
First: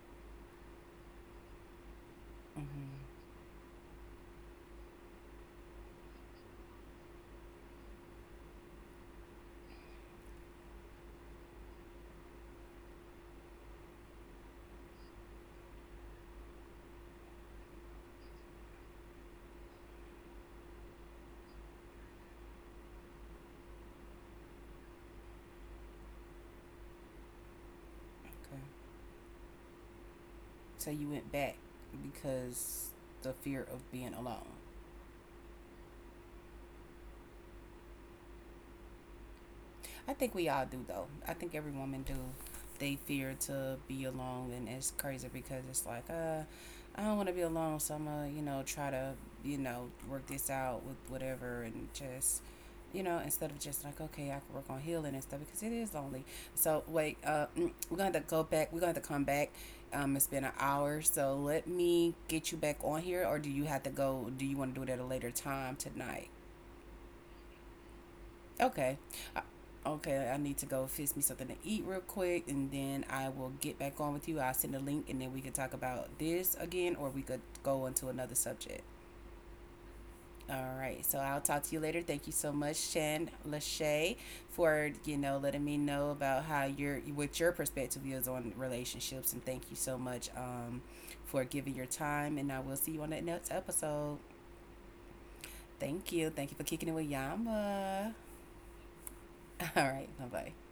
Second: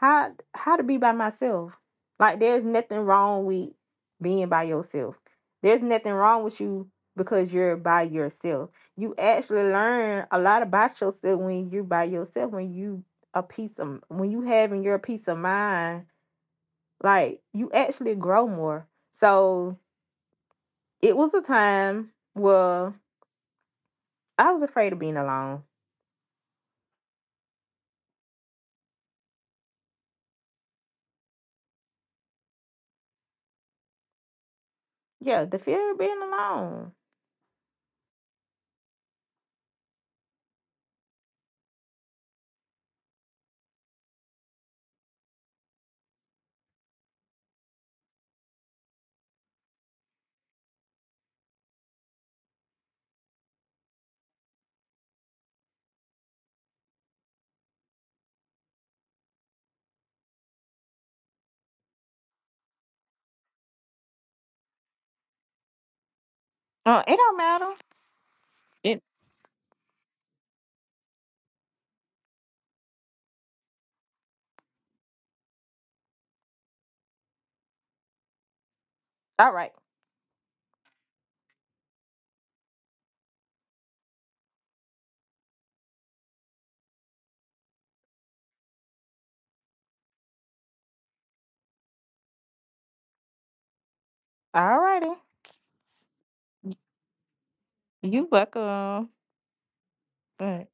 B: how how to be by myself. Like there's
A: Mm-hmm.
B: nothing wrong with being by yourself. There's nothing wrong with you because you're by yourself. You actually learn a lot about yourself when you're by yourself, when you a piece of when you having your peace of mind, like you actually grow more. So it was a time where I was afraid of being alone.
A: Okay. So you went back because the fear of being alone?
B: Yeah, the fear of being alone.
A: I think we all do though. I think every woman do. They fear to be alone, and it's crazy because it's like, uh, I don't want to be alone, so I'm gonna, you know, try to, you know, work this out with whatever, and just, you know, instead of just like, okay, I can work on healing and stuff because it is lonely. So wait, uh, mm, we're gonna have to go back. We're gonna have to come back. Um, it's been an hour, so let me get you back on here, or do you have to go? Do you want to do it at a later time tonight?
B: Uh, it don't matter.
A: Okay.
B: It
A: I- Okay, I need to go fix me something to eat real quick and then I will get back on with you. I'll send a link and then we can talk about this again or we could go into another subject.
B: all right.
A: All right. So I'll talk to you later. Thank you so much, Shan Lachey, for, you know, letting me know about how your what your perspective is on relationships and thank you so much um for giving your time and I will see you on that next episode.
B: All righty.
A: Thank you. Thank you for kicking it with Yama.
B: You welcome.
A: *laughs* All right. Bye-bye.
B: Right.